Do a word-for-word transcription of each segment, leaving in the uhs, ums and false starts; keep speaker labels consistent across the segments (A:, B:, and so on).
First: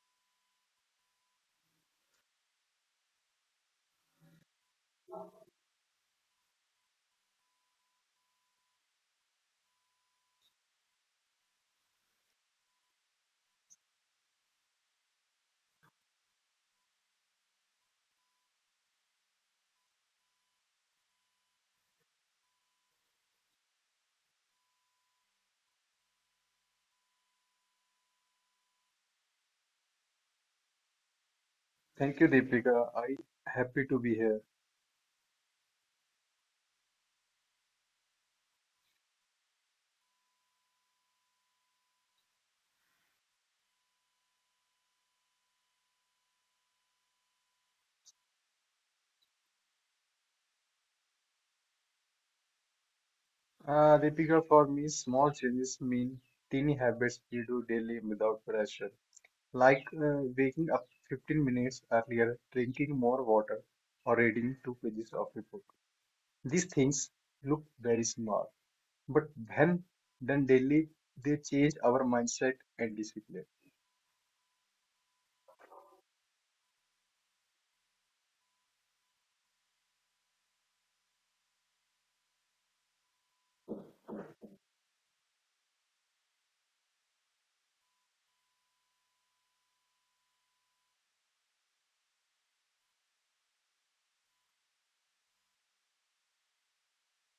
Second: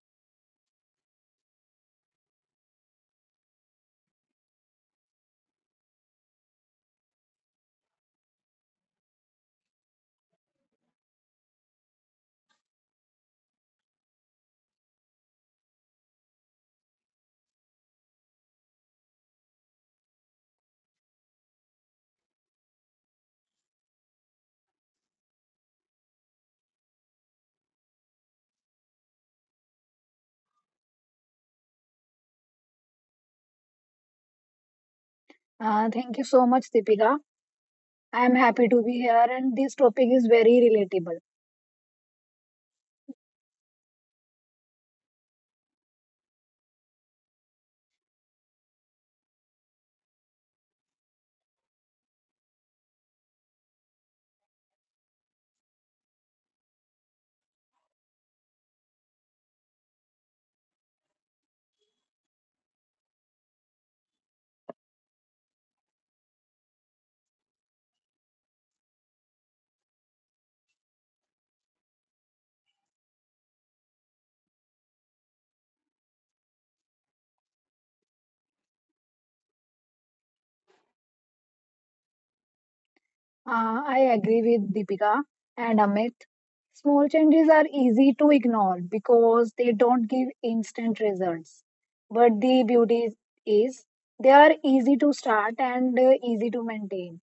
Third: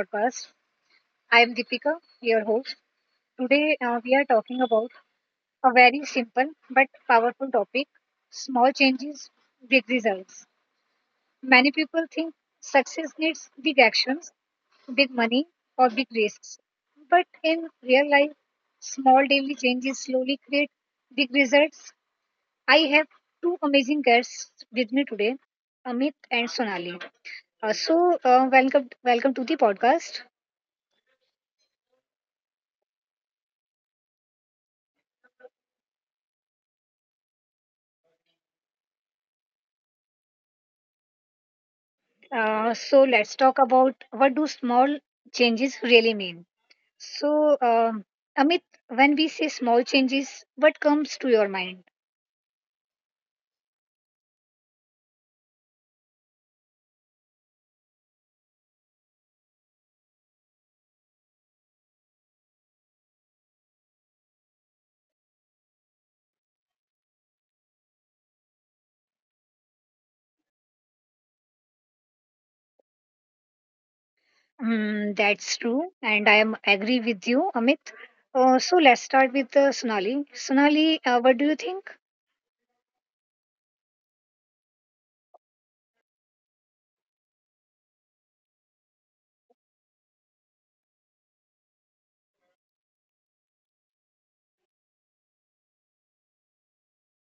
A: podcast. I am Deepika, your host. Today, uh, we are talking about a very simple but powerful topic, small changes, big results. Many people think success needs big actions, big money, or big risks. But in real life, small daily changes slowly create big results. I have two amazing guests with me today, Amit and Sonali. Uh, so, uh, welcome, welcome to the podcast.
B: Thank you, Deepika. I happy to be here.
C: Uh, thank you so much, Deepika. I am happy to be here, and this topic is very relatable.
A: Uh, so, let's talk about what do small changes really mean. So, um, Amit, when we say small changes, what comes to your mind?
B: Uh, Deepika, for me, small changes mean teeny habits we do daily without pressure, like uh, waking up fifteen minutes earlier, drinking more water, or reading two pages of a book. These things look very small, but when done daily, they change our mindset and discipline.
A: Mm, that's true, and I am agree with you, Amit. Uh, so, let's start with uh, Sonali. Sonali, uh, what do you think?
C: Uh, I agree with Deepika and Amit. Small changes are easy to ignore because they don't give instant results. But the beauty is they are easy to start and uh, easy to maintain.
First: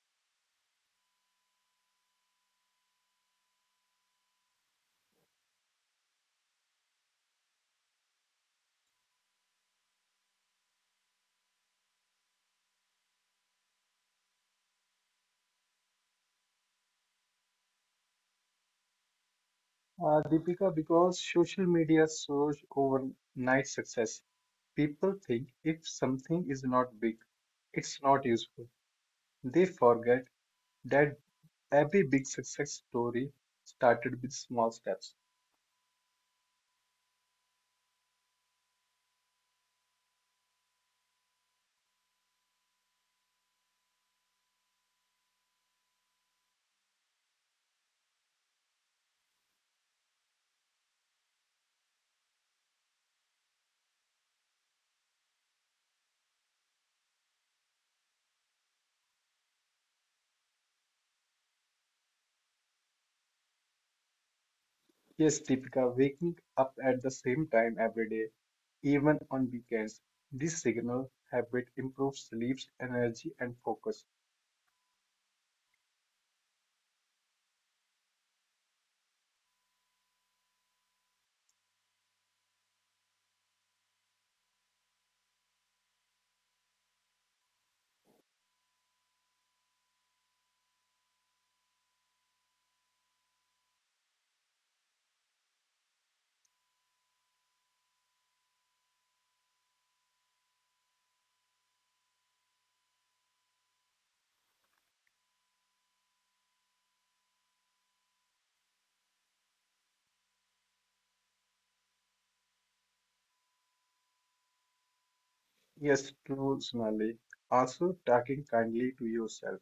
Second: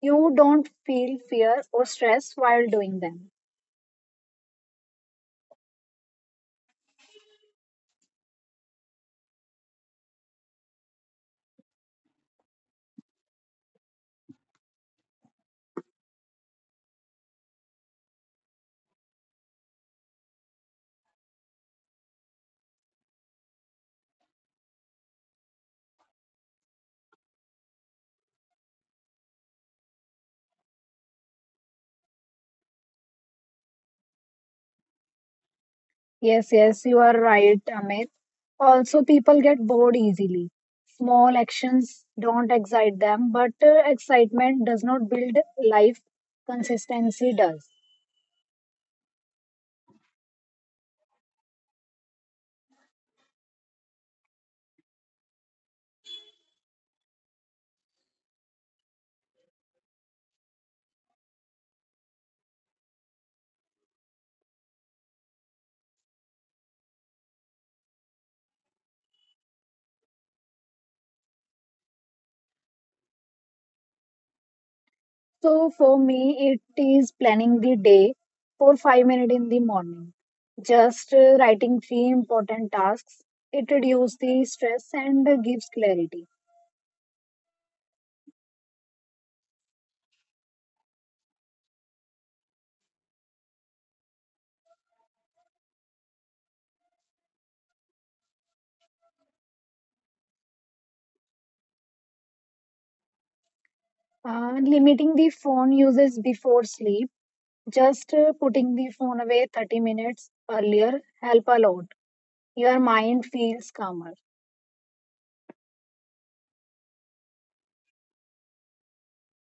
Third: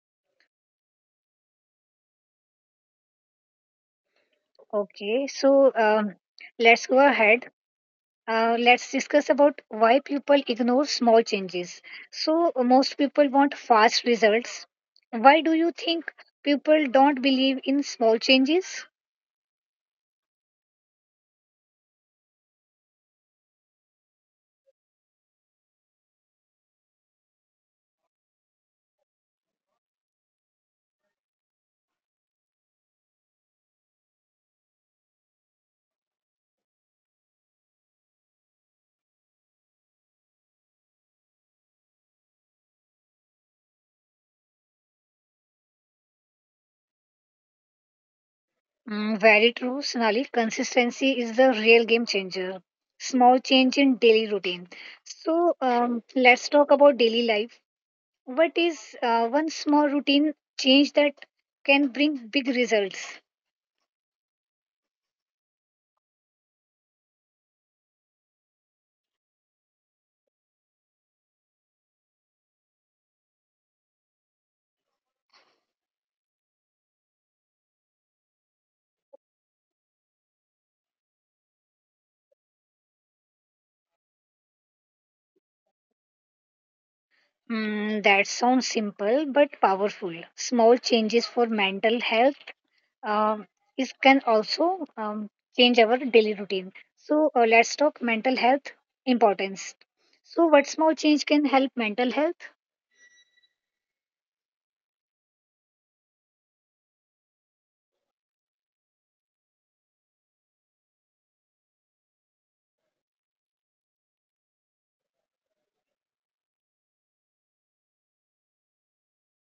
C: You don't feel fear or stress while doing them.
A: Okay, so um, let's go ahead. Uh, let's discuss about why people ignore small changes. So, uh, most people want fast results. Why do you think people don't believe in small changes?
B: Uh, Deepika, because social media shows overnight success. People think if something is not big, it's not useful. They forget that every big success story started with small steps.
C: Yes, yes, you are right, Amit. Also, people get bored easily. Small actions don't excite them, but uh, excitement does not build life, consistency does.
A: Mm, very true, Sonali. Consistency is the real game changer. Small change in daily routine. So, um, let's talk about daily life. What is uh, one small routine change that can bring big results?
B: Yes, Deepika, waking up at the same time every day, even on weekends, this signal habit improves sleep, energy, and focus.
C: So, for me, it is planning the day for five minutes in the morning, just uh, writing few important tasks. It reduces the stress and uh, gives clarity.
A: Mm, that sounds simple but powerful. Small changes for mental health um, is can also um, change our daily routine. So uh, let's talk mental health importance. So what small change can help mental health?
C: Uh, limiting the phone uses before sleep. Just uh, putting the phone away thirty minutes earlier help a lot. Your mind feels calmer.
B: Yes, true, Sonali. Also, talking kindly to yourself.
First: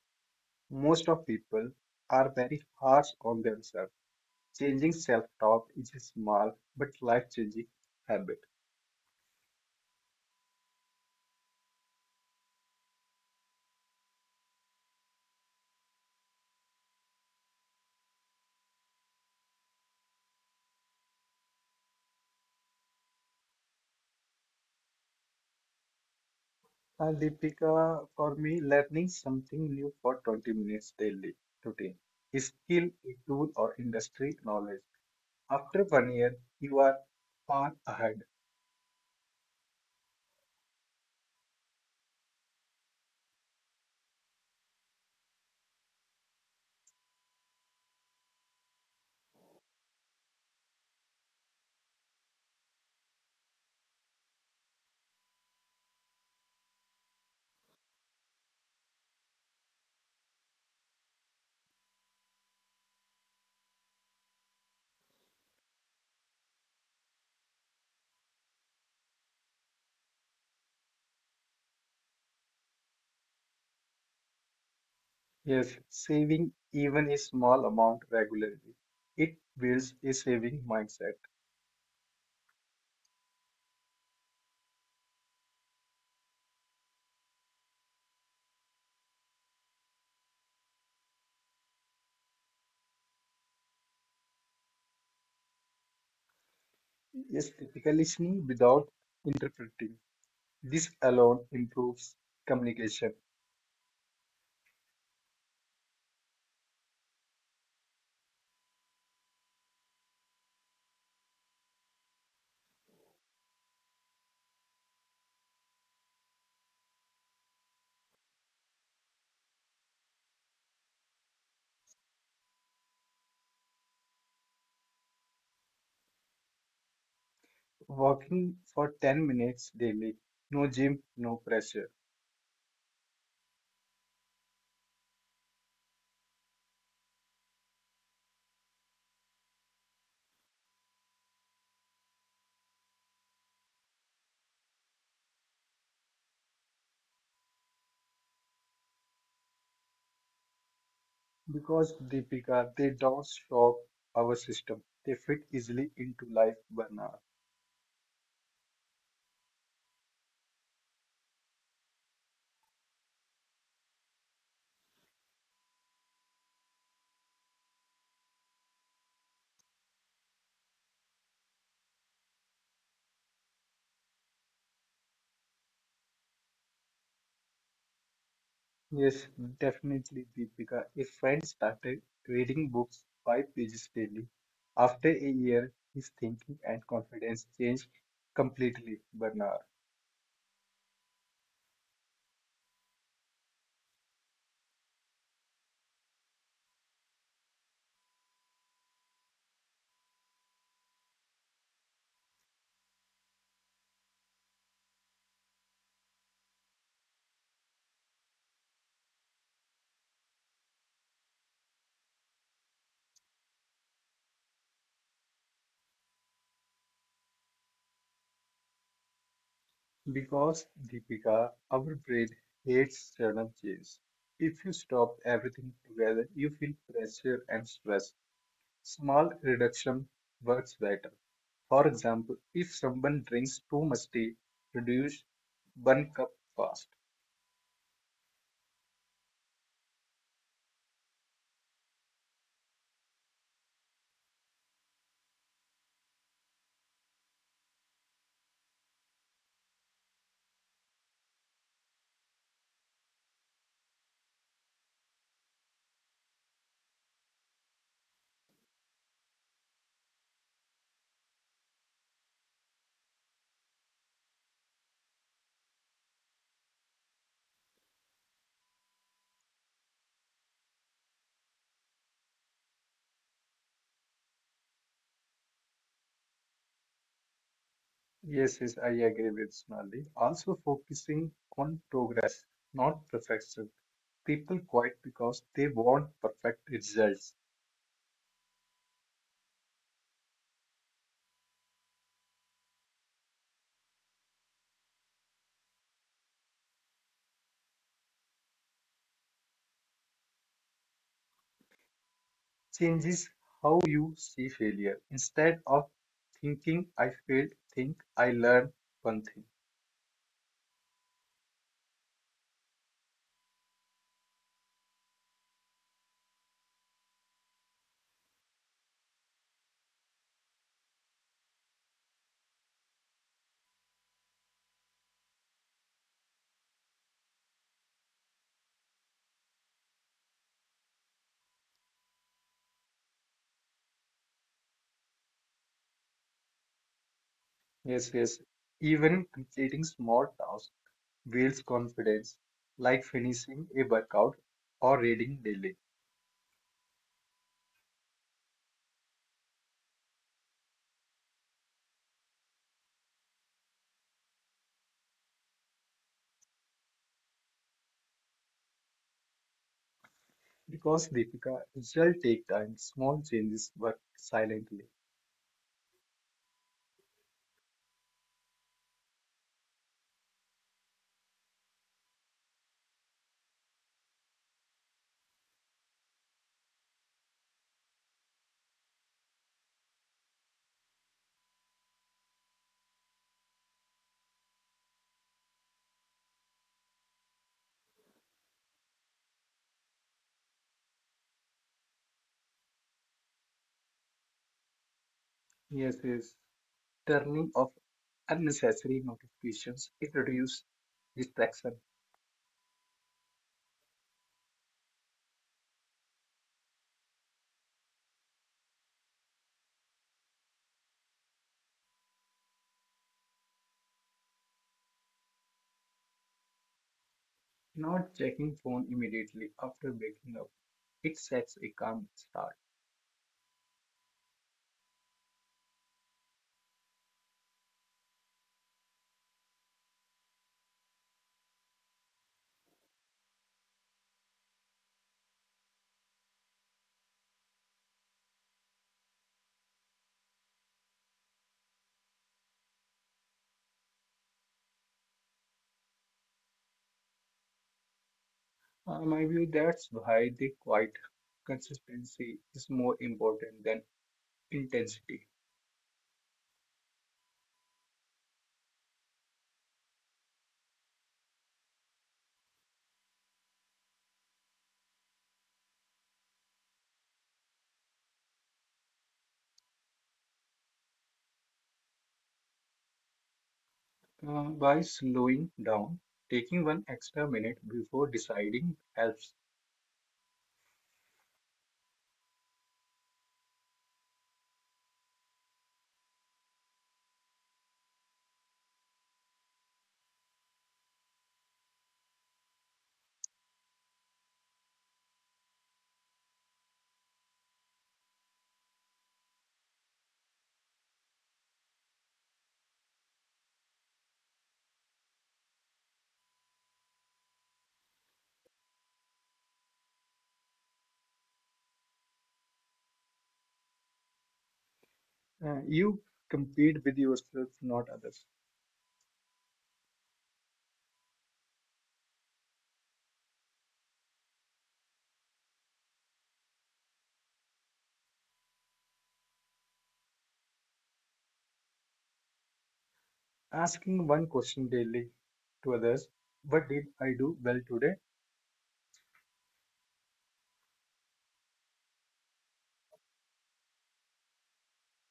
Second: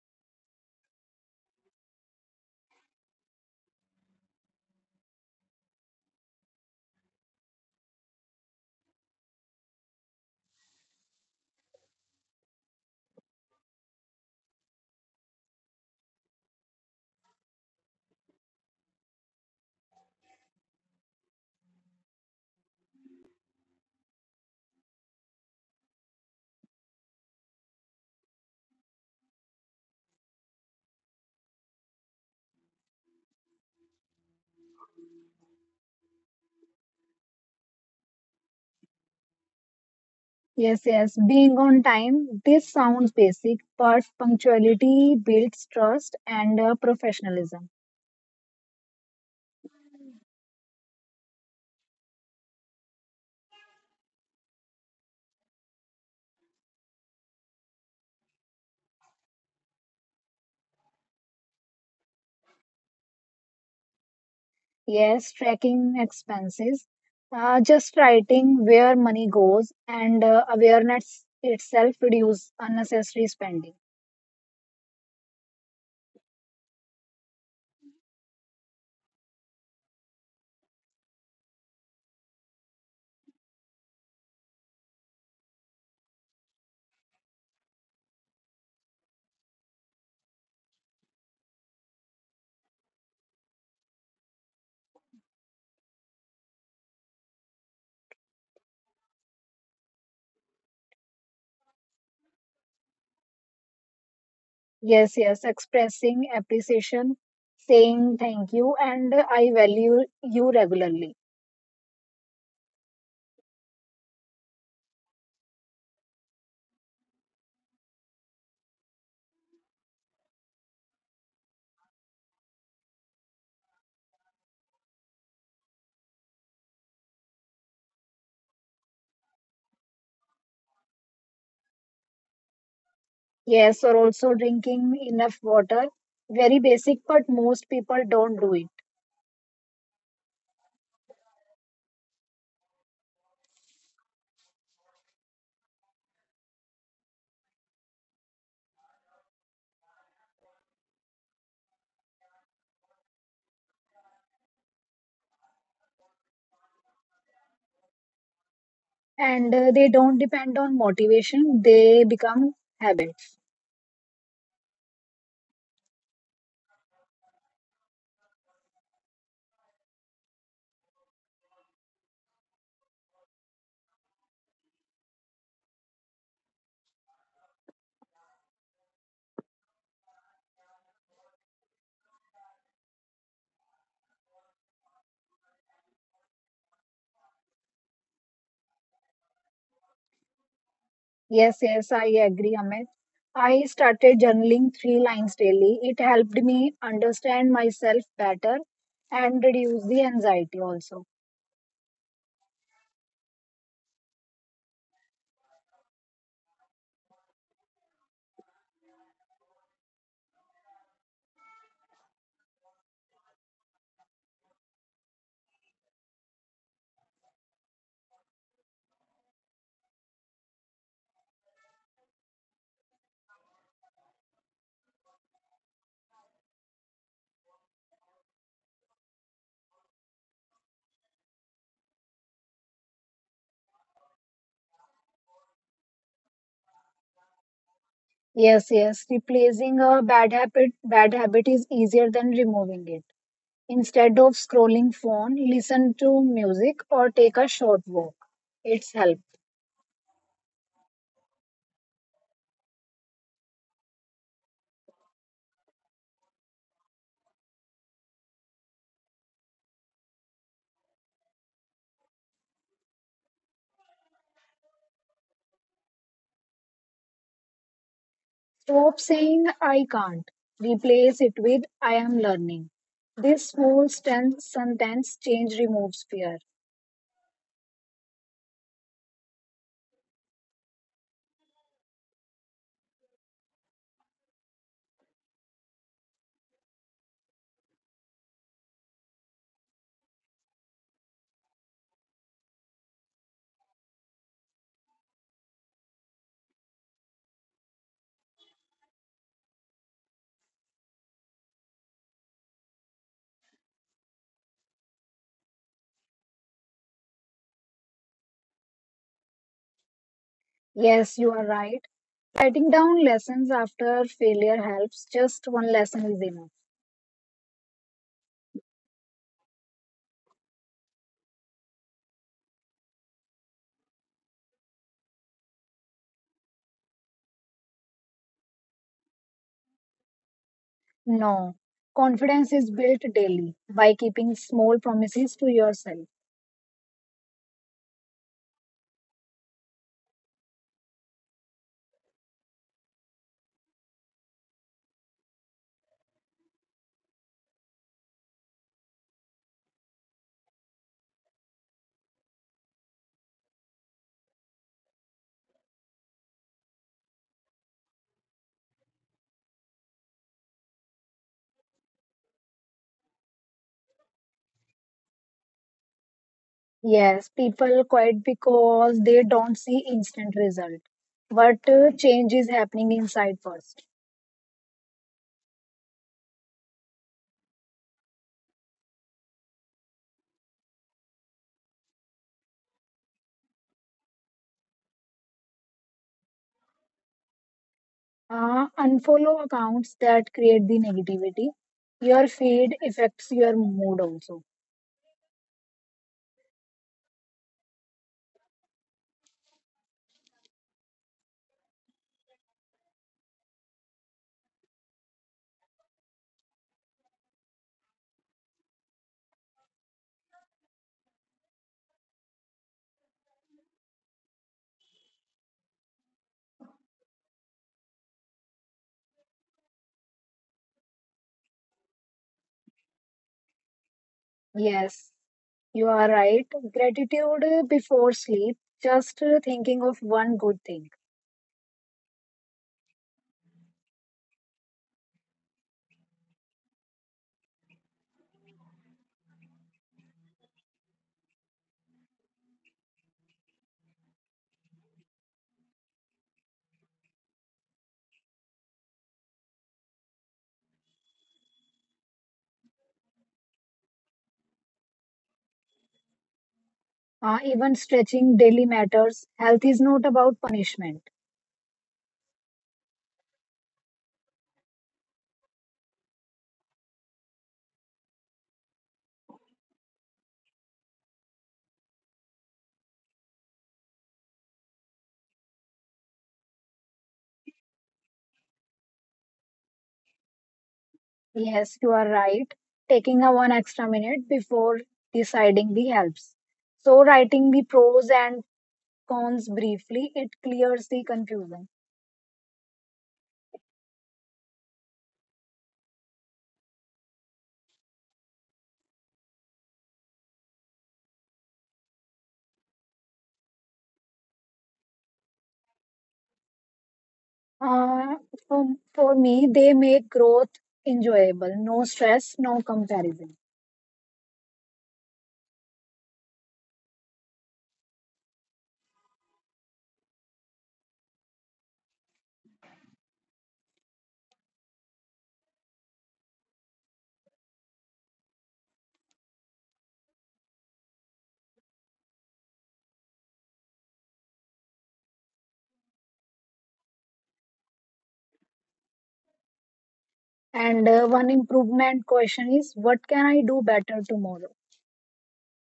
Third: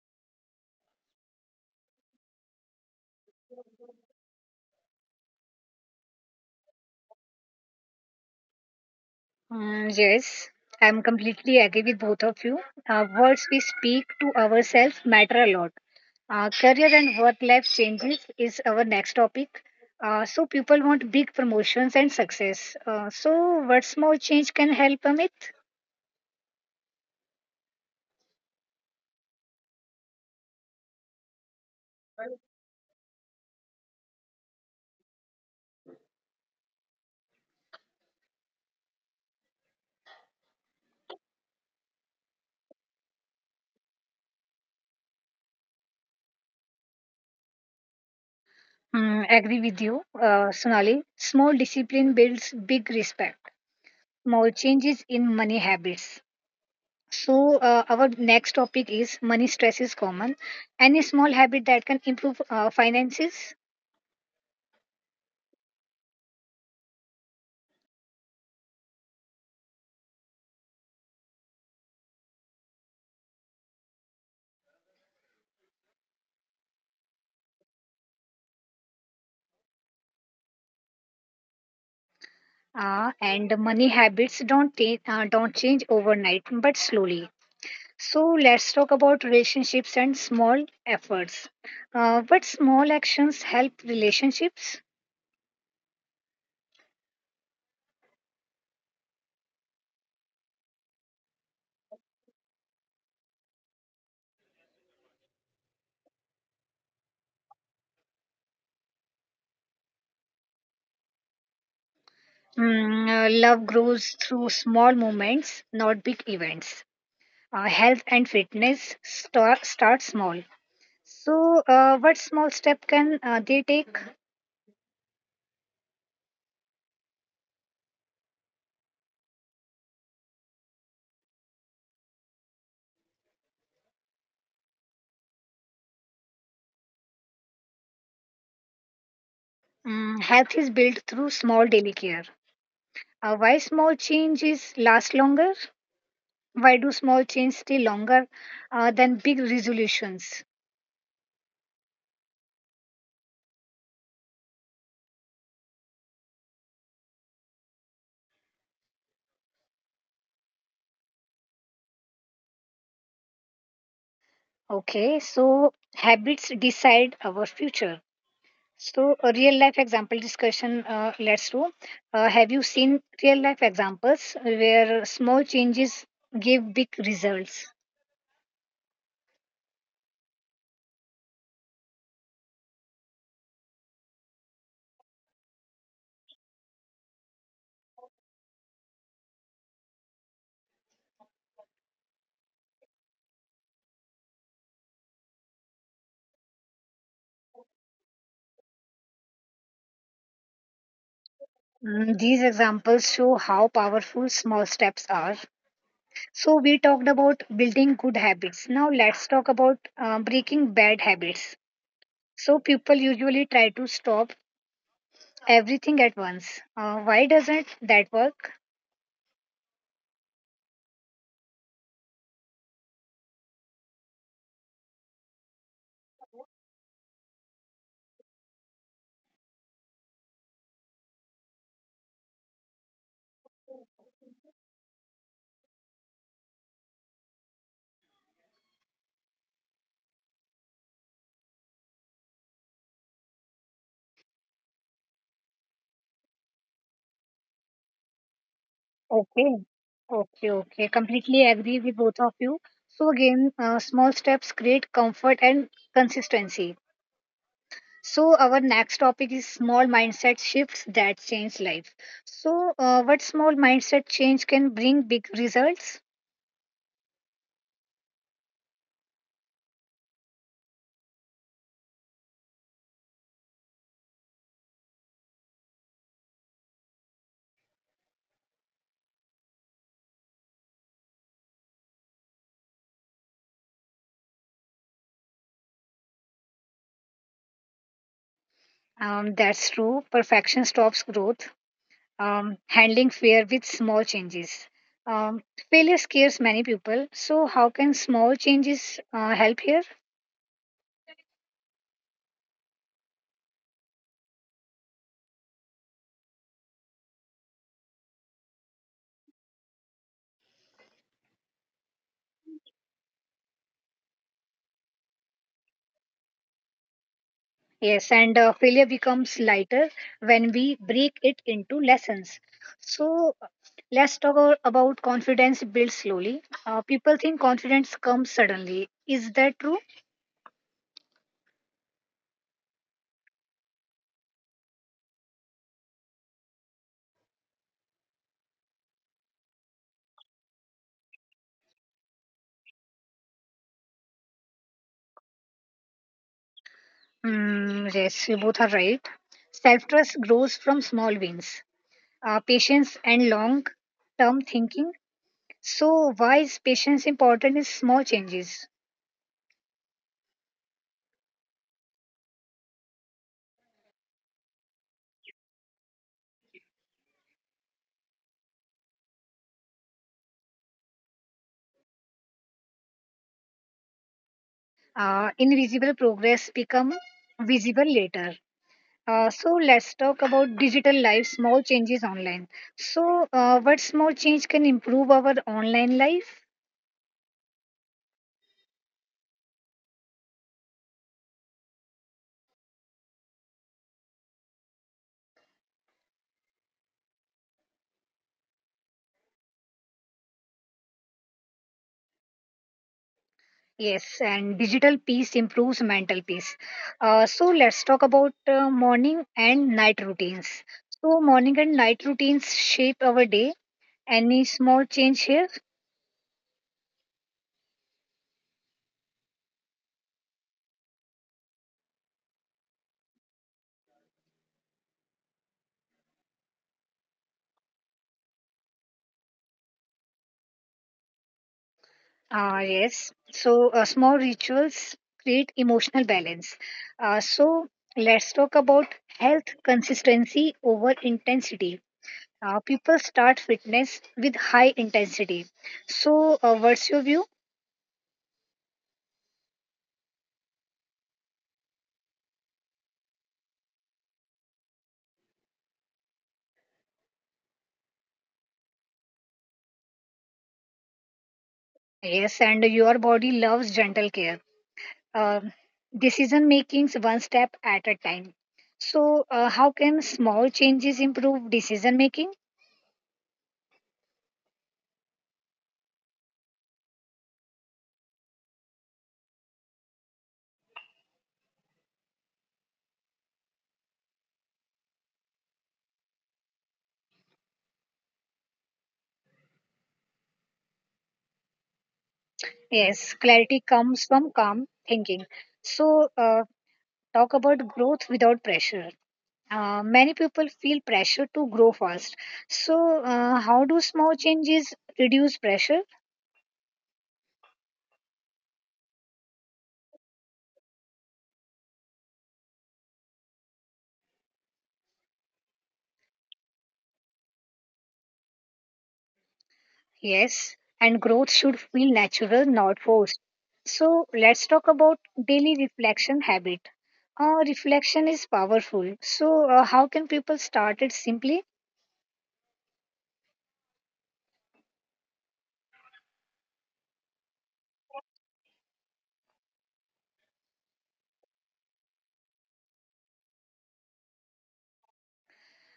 B: Most of people are very harsh on themselves. Changing self-talk is a small but life-changing habit.
A: Mm, yes, I'm completely agree with both of you. Uh, words we speak to ourselves matter a lot. Uh, career and work life changes is our next topic. Uh, so people want big promotions and success. Uh, so what small change can help, Amit?
B: And Deepika, for me, learning something new for twenty minutes daily today a skill, a tool, or industry knowledge. After one year, you are far ahead.
C: Yes, yes, being on time, this sounds basic, but punctuality builds trust and uh, professionalism.
A: Mm, agree with you, uh, Sonali. Small discipline builds big respect. Small changes in money habits. So, uh, our next topic is money stress is common. Any small habit that can improve uh, finances.
C: Yes, tracking expenses, uh, just writing where money goes and uh, awareness itself reduce unnecessary spending.
B: Yes, saving even a small amount regularly. It builds a saving mindset.
A: Uh, and money habits don't ta- uh, don't change overnight, but slowly. So, let's talk about relationships and small efforts. Uh, what small actions help relationships?
B: Yes, typically listening without interpreting. This alone improves communication.
C: Yes, yes, expressing appreciation, saying thank you and uh, I value you regularly.
A: Mm, uh, love grows through small moments, not big events. Uh, health and fitness start start small. So uh, what small step can uh, they take?
B: Walking for ten minutes daily, no gym, no pressure.
C: Yes, or also drinking enough water. Very basic, but most people don't do it.
A: Mm, health is built through small daily care. Uh, why small changes last longer? Why do small changes stay longer uh, than big resolutions?
B: Because Deepika, they don't shock our system. They fit easily into life burnout.
C: And uh, they don't depend on motivation, they become habits.
A: Okay, so habits decide our future. So a real life example discussion. Uh, let's do uh, Have you seen real life examples where small changes give big results?
B: Yes, definitely Deepika. A friend started reading books five pages daily, after a year, his thinking and confidence changed completely, Bernard.
C: Yes, yes, I agree, Amit. I started journaling three lines daily. It helped me understand myself better and reduce the anxiety also.
A: Mm, these examples show how powerful small steps are. So, we talked about building good habits. Now, let's talk about uh, breaking bad habits. So, people usually try to stop everything at once. Uh, why doesn't that work?
B: Because Deepika, our brain hates sudden change. If you stop everything together, you feel pressure and stress. Small reduction works better. For example, if someone drinks too much tea, reduce one cup fast.
C: Yes, yes, replacing a bad habit, bad habit is easier than removing it. Instead of scrolling phone, listen to music or take a short walk. It's help.
A: Okay, okay, okay. Completely agree with both of you. So, again, uh, small steps create comfort and consistency. So, our next topic is small mindset shifts that change life. So, uh, what small mindset change can bring big results?
C: Stop saying I can't. Replace it with I am learning. This small sten- sentence change removes fear.
B: Yes, yes, I agree with Sonali. Also focusing on progress, not perfection. People quit because they want perfect results.
A: Um, that's true. Perfection stops growth. Um, handling fear with small changes. Um, failure scares many people. So, how can small changes uh, help here?
B: Changes how you see failure. Instead of thinking I failed, think I learned one thing.
C: Yes, you are right. Writing down lessons after failure helps. Just one lesson is enough.
A: Yes, and uh, failure becomes lighter when we break it into lessons. So, let's talk a- about confidence built slowly. Uh, people think confidence comes suddenly. Is that true?
C: No. Confidence is built daily by keeping small promises to yourself.
B: Yes, yes. Even completing small tasks builds confidence, like finishing a workout or reading daily.
A: Mm, yes, you both are right. Self trust grows from small wins, uh, patience, and long term thinking. So, why is patience important in small changes?
B: Because Deepika, results take time, small changes work silently.
C: Yes, people quit because they don't see instant result. But uh, change is happening inside first.
A: Uh, invisible progress become visible later. Uh, so let's talk about digital life, small changes online. So, uh, what small change can improve our online life?
C: Uh, unfollow accounts that create the negativity. Your feed affects your mood also.
B: Yes, yes. Turning off unnecessary notifications, it reduces distraction.
A: Yes, and digital peace improves mental peace. Uh, so let's talk about uh, morning and night routines. So morning and night routines shape our day. Any small change here?
B: Not checking phone immediately after waking up, it sets a calm start.
C: Yes, you are right. Gratitude uh, before sleep, just uh, thinking of one good thing.
A: Uh, yes. So uh, small rituals create emotional balance. Uh, so let's talk about health consistency over intensity. Uh, people start fitness with high intensity. So uh, what's your view?
B: Uh, my view that's why the quiet consistency is more important than intensity.
C: Uh, even stretching daily matters. Health is not about punishment.
A: Yes, and your body loves gentle care. Um, decision makings one step at a time. So, uh, how can small changes improve decision making?
B: Uh, by slowing down, taking one extra minute before deciding helps.
C: Yes, you are right. Taking a one extra minute before deciding the helps. So writing the pros and cons briefly, it clears the confusion.
A: Yes, clarity comes from calm thinking. So, uh, talk about growth without pressure. Uh, many people feel pressure to grow fast. So, uh, how do small changes reduce pressure?
C: Uh, for, for me, they make growth enjoyable. No stress, no comparison.
B: Uh, you compete with yourself, not others.
A: Yes, and growth should feel natural, not forced. So let's talk about daily reflection habit. Uh, reflection is powerful. So uh, how can people start it simply?
B: Asking one question daily to others, what did I do well today?
C: And uh, one improvement question is, what can I do better tomorrow?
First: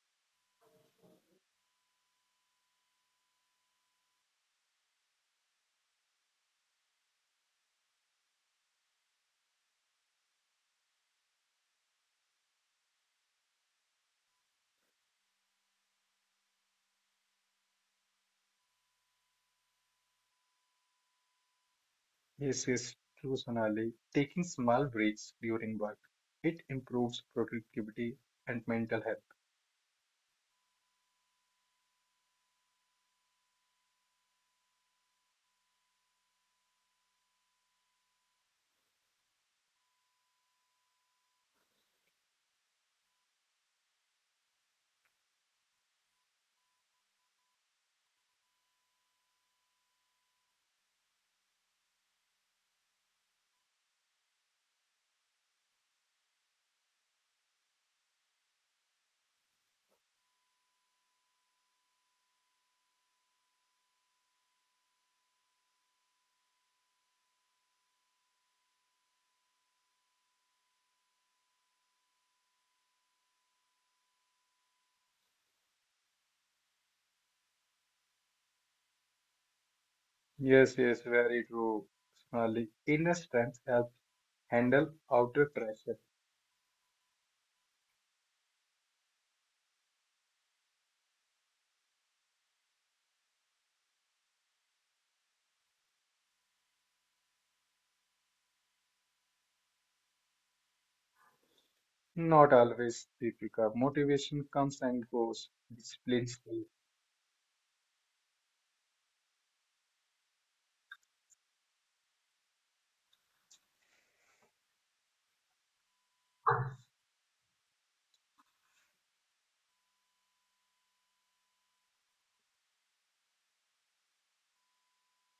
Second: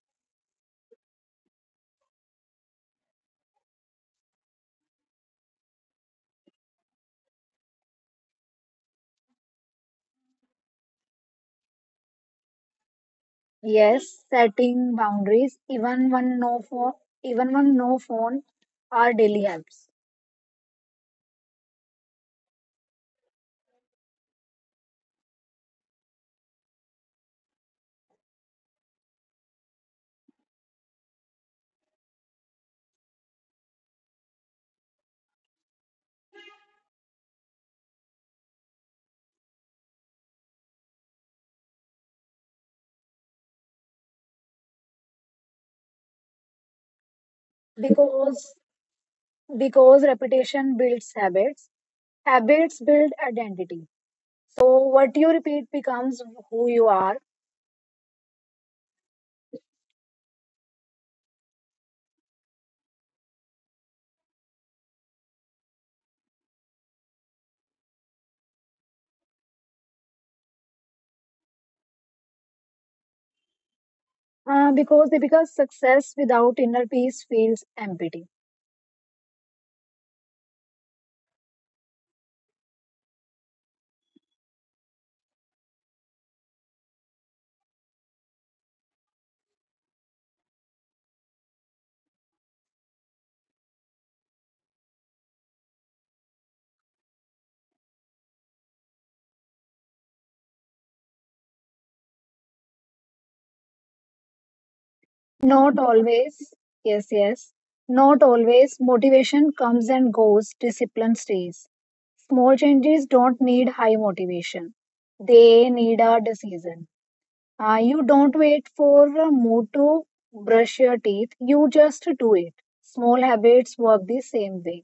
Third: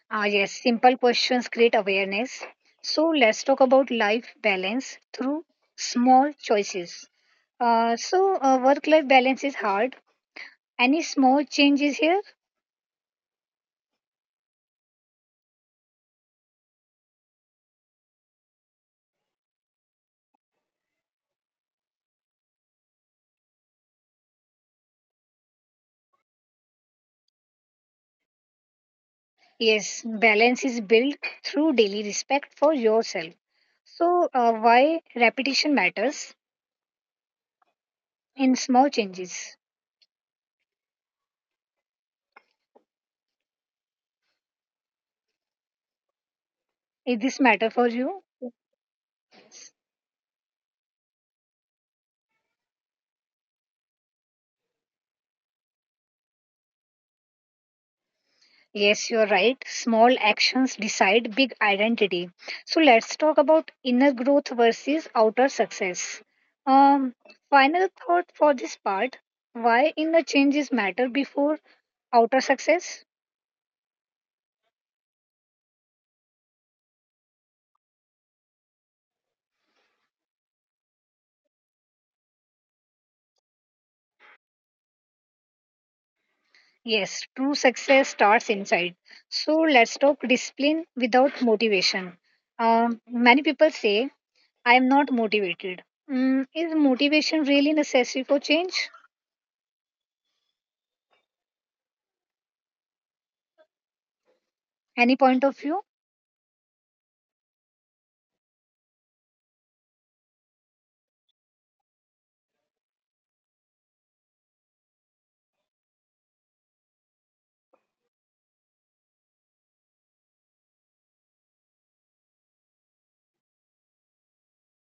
A: Ah, yes, simple questions create awareness. So let's talk about life balance through small choices. Uh, so uh, work-life balance is hard. Any small changes here?
C: Yes, setting boundaries, even one no phone, even one no phone, are daily helps.
B: This is true, Sonali. Taking small breaks during work, it improves productivity and mental health.
A: Yes, balance is built through daily respect for yourself. So, uh, why repetition matters in small changes? Is this matter for you?
C: Because because repetition builds habits, habits build identity. So what you repeat becomes who you are.
A: Yes, you're right. Small actions decide big identity. So, let's talk about inner growth versus outer success. Um, final thought for this part, why inner changes matter before outer success?
C: Uh, because because success without inner peace feels empty.
B: Yes, yes, very true, Sonali. Inner strength helps handle outer pressure.
A: Yes, true success starts inside. So let's talk discipline without motivation. Um, many people say, I am not motivated. Mm, is motivation really necessary for change?
B: Not always, Deepika. Motivation comes and goes.
A: Any point of
B: Discipline
C: Not
A: view?
B: stays.
C: always. Yes, yes, not always. Motivation comes and goes, discipline stays. Small changes don't need high motivation, they need a decision. Uh, you don't wait for a mood to brush your teeth. You just do it. Small habits work the same way.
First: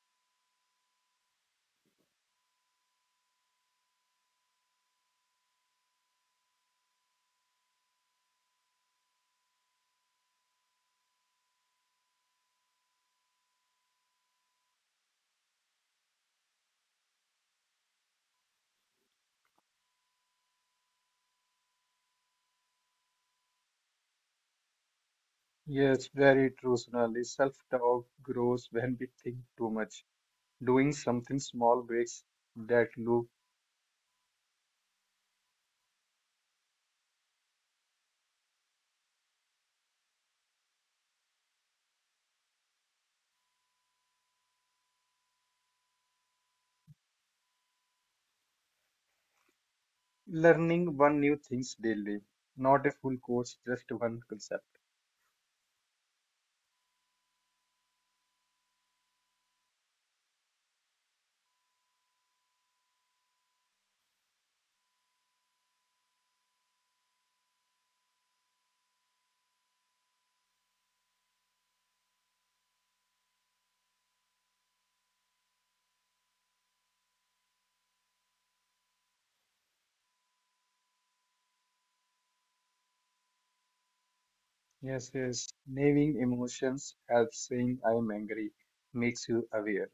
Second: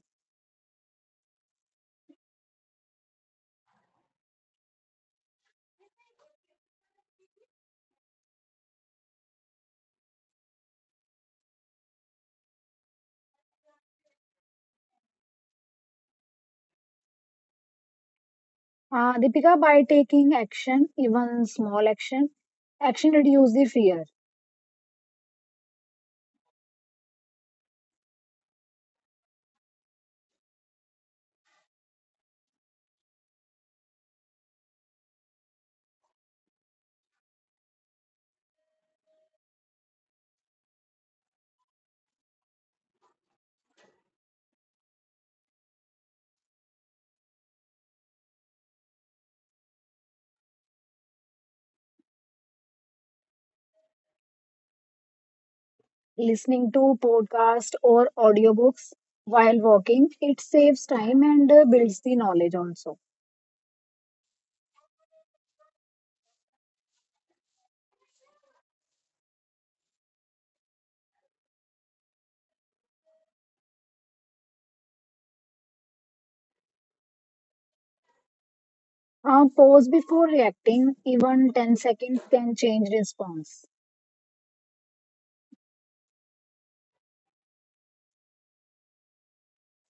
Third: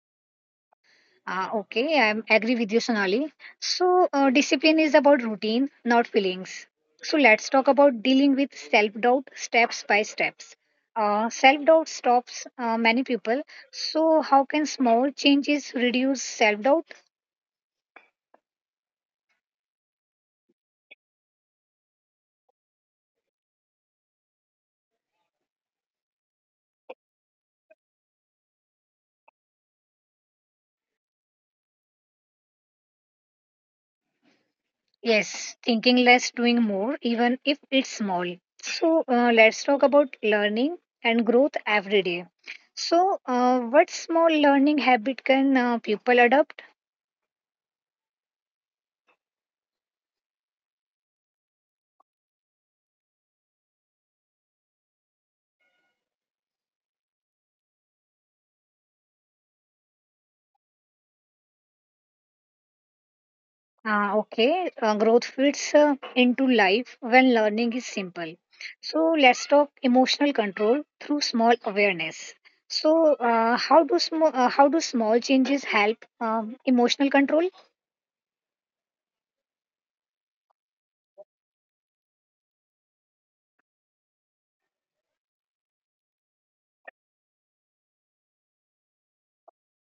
A: Ah, okay, I am agree with you, Sonali. So, uh, discipline is about routine, not feelings. So, let's talk about dealing with self doubt steps by steps. Uh, self doubt stops uh, many people. So, how can small changes reduce self doubt?
C: Uh, Deepika, by taking action, even small action, action reduce the fear.
B: Yes, very true, Sonali. Self-doubt grows when we think too much. Doing something small breaks that loop.
A: Yes, thinking less, doing more, even if it's small. So, uh, let's talk about learning and growth every day. So, uh, what small learning habit can uh, people adopt?
B: Learning one new things daily. Not a full course, just one concept.
C: Listening to podcast or audiobooks while walking, it saves time and uh, builds the knowledge also.
A: Uh, okay, uh, Growth fits uh, into life when learning is simple. So, let's talk emotional control through small awareness. So, uh, how do sm- uh, how do small changes help um, emotional control?
C: Uh, pause before reacting. Even ten seconds can change response.
B: Yes, yes. Naming emotions helps saying I am angry makes you aware.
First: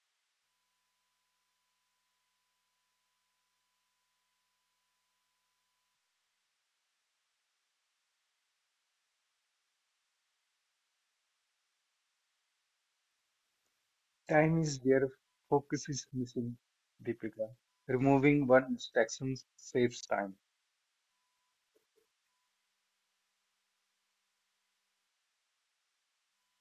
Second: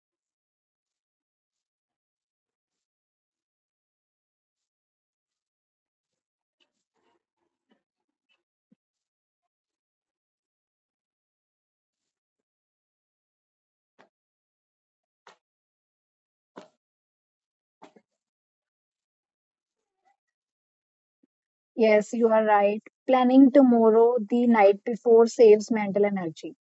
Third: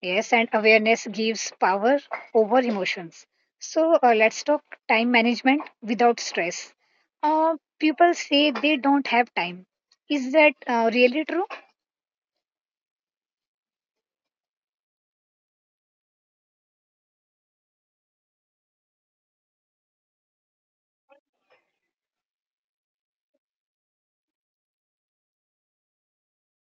A: Yes, and awareness gives power over emotions. So uh, let's talk time management without stress. Uh, people say they don't have time. Is that uh, really true?
B: Time is there, focus is missing, Deepika. Removing one distraction saves time.
C: Yes, you are right. Planning tomorrow the night before saves mental energy.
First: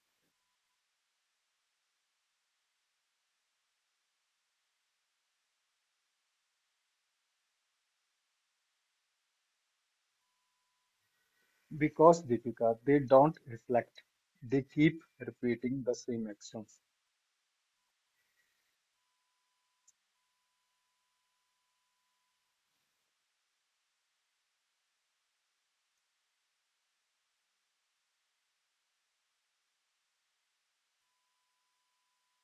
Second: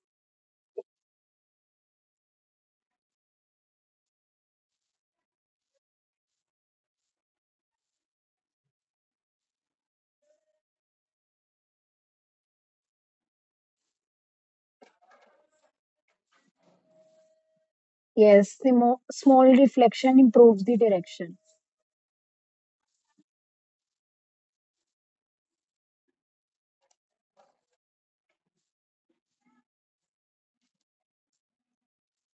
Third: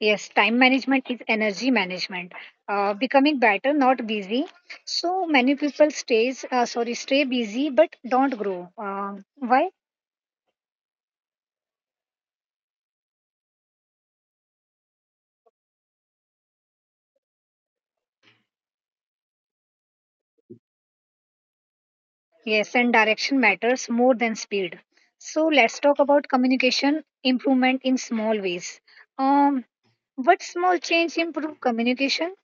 A: Yes, time management is energy management. Uh, becoming better, not busy. So many people stays uh, sorry stay busy but don't grow. Uh, why?
B: Because Deepika, they don't reflect. They keep repeating the same actions,
C: Yes, the mo- small reflection improves the direction.
A: Yes, and direction matters more than speed. So let's talk about communication improvement in small ways. Um, What small change improve communication?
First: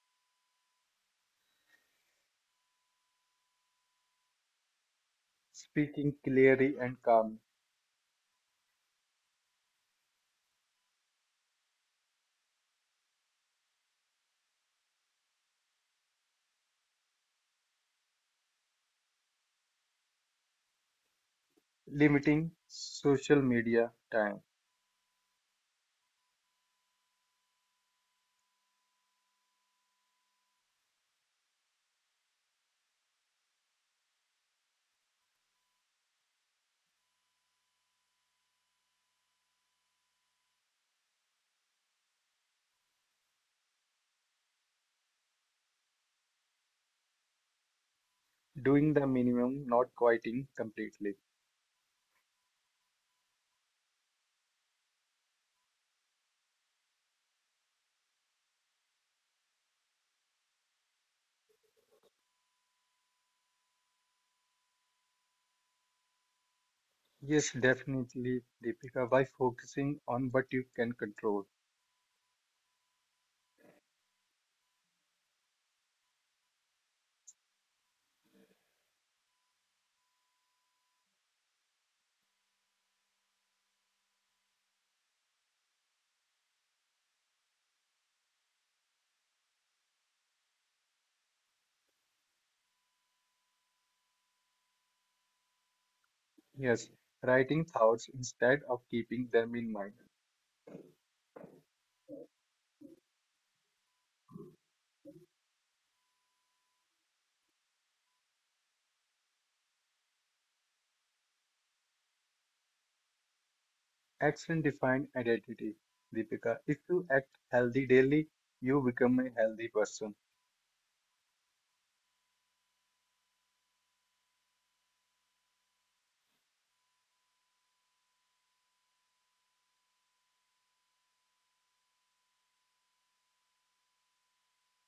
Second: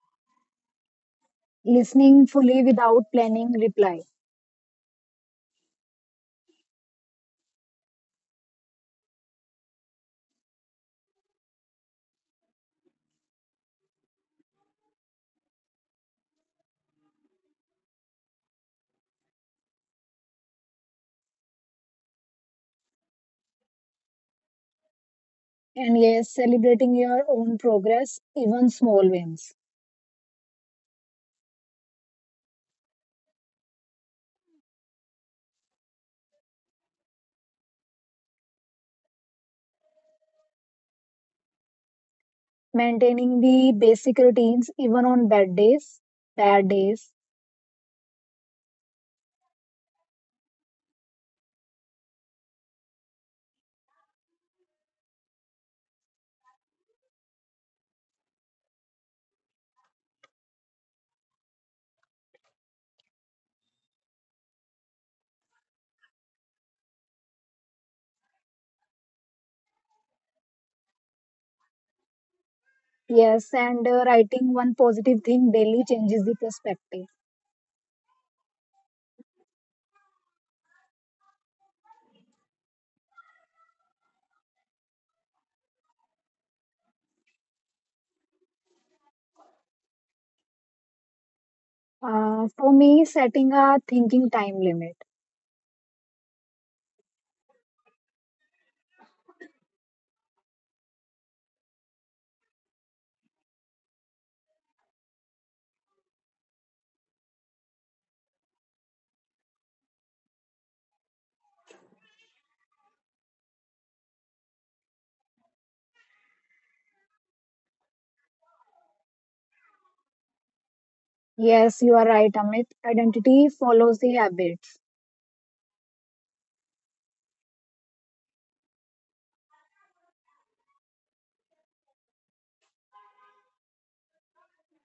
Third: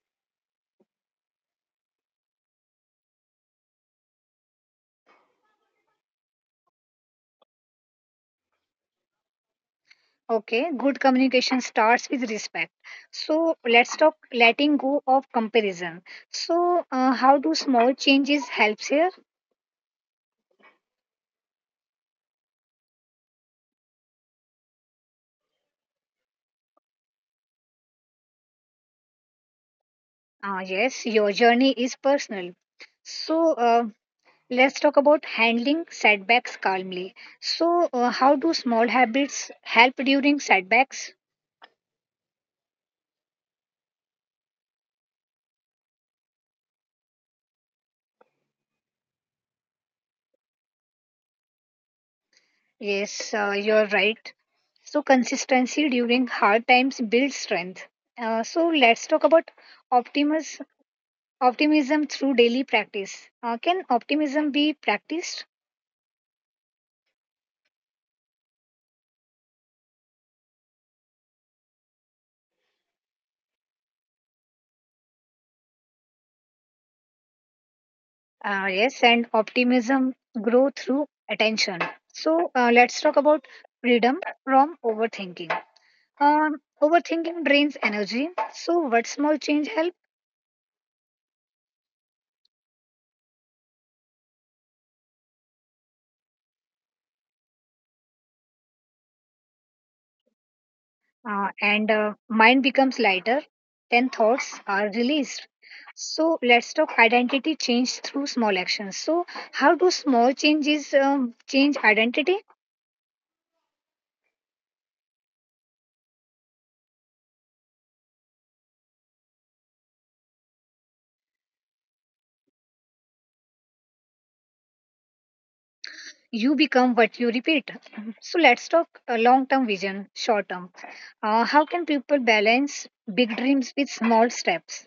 C: Listening fully without planning reply.
B: speaking clearly and calmly,
A: Okay, good communication starts with respect. So let's talk letting go of comparison. So uh, how do small changes helps here?
B: limiting social media time,
C: And yes, celebrating your own progress, even small wins.
A: Ah, yes, your journey is personal. So uh, let's talk about handling setbacks calmly. So uh, how do small habits help during setbacks?
C: Maintaining the basic routines, even on bad days, bad days.
B: doing the minimum, not quieting completely.
A: Yes, uh, you're right. So consistency during hard times builds strength. Uh, so let's talk about optimal optimism through daily practice. Uh, can optimism be practiced?
B: Yes, definitely, Deepika, by focusing on what you can control.
C: Yes, and uh, writing one positive thing daily changes the perspective.
A: Uh, yes, and optimism grow through attention. So uh, let's talk about freedom from overthinking. Um, overthinking drains energy. So what small change help?
C: Uh, for me, setting a thinking time limit.
B: Yes, writing thoughts instead of keeping them in mind.
A: Uh, and uh, mind becomes lighter. Then thoughts are released. So let's talk identity change through small actions. So how do small changes um, change identity?
B: Action defined identity, Deepika. If you act healthy daily, you become a healthy person.
C: Yes, you are right, Amit. Identity follows the habits,
A: You become what you repeat. So let's talk uh, long-term vision, short-term. Uh, how can people balance big dreams with small steps?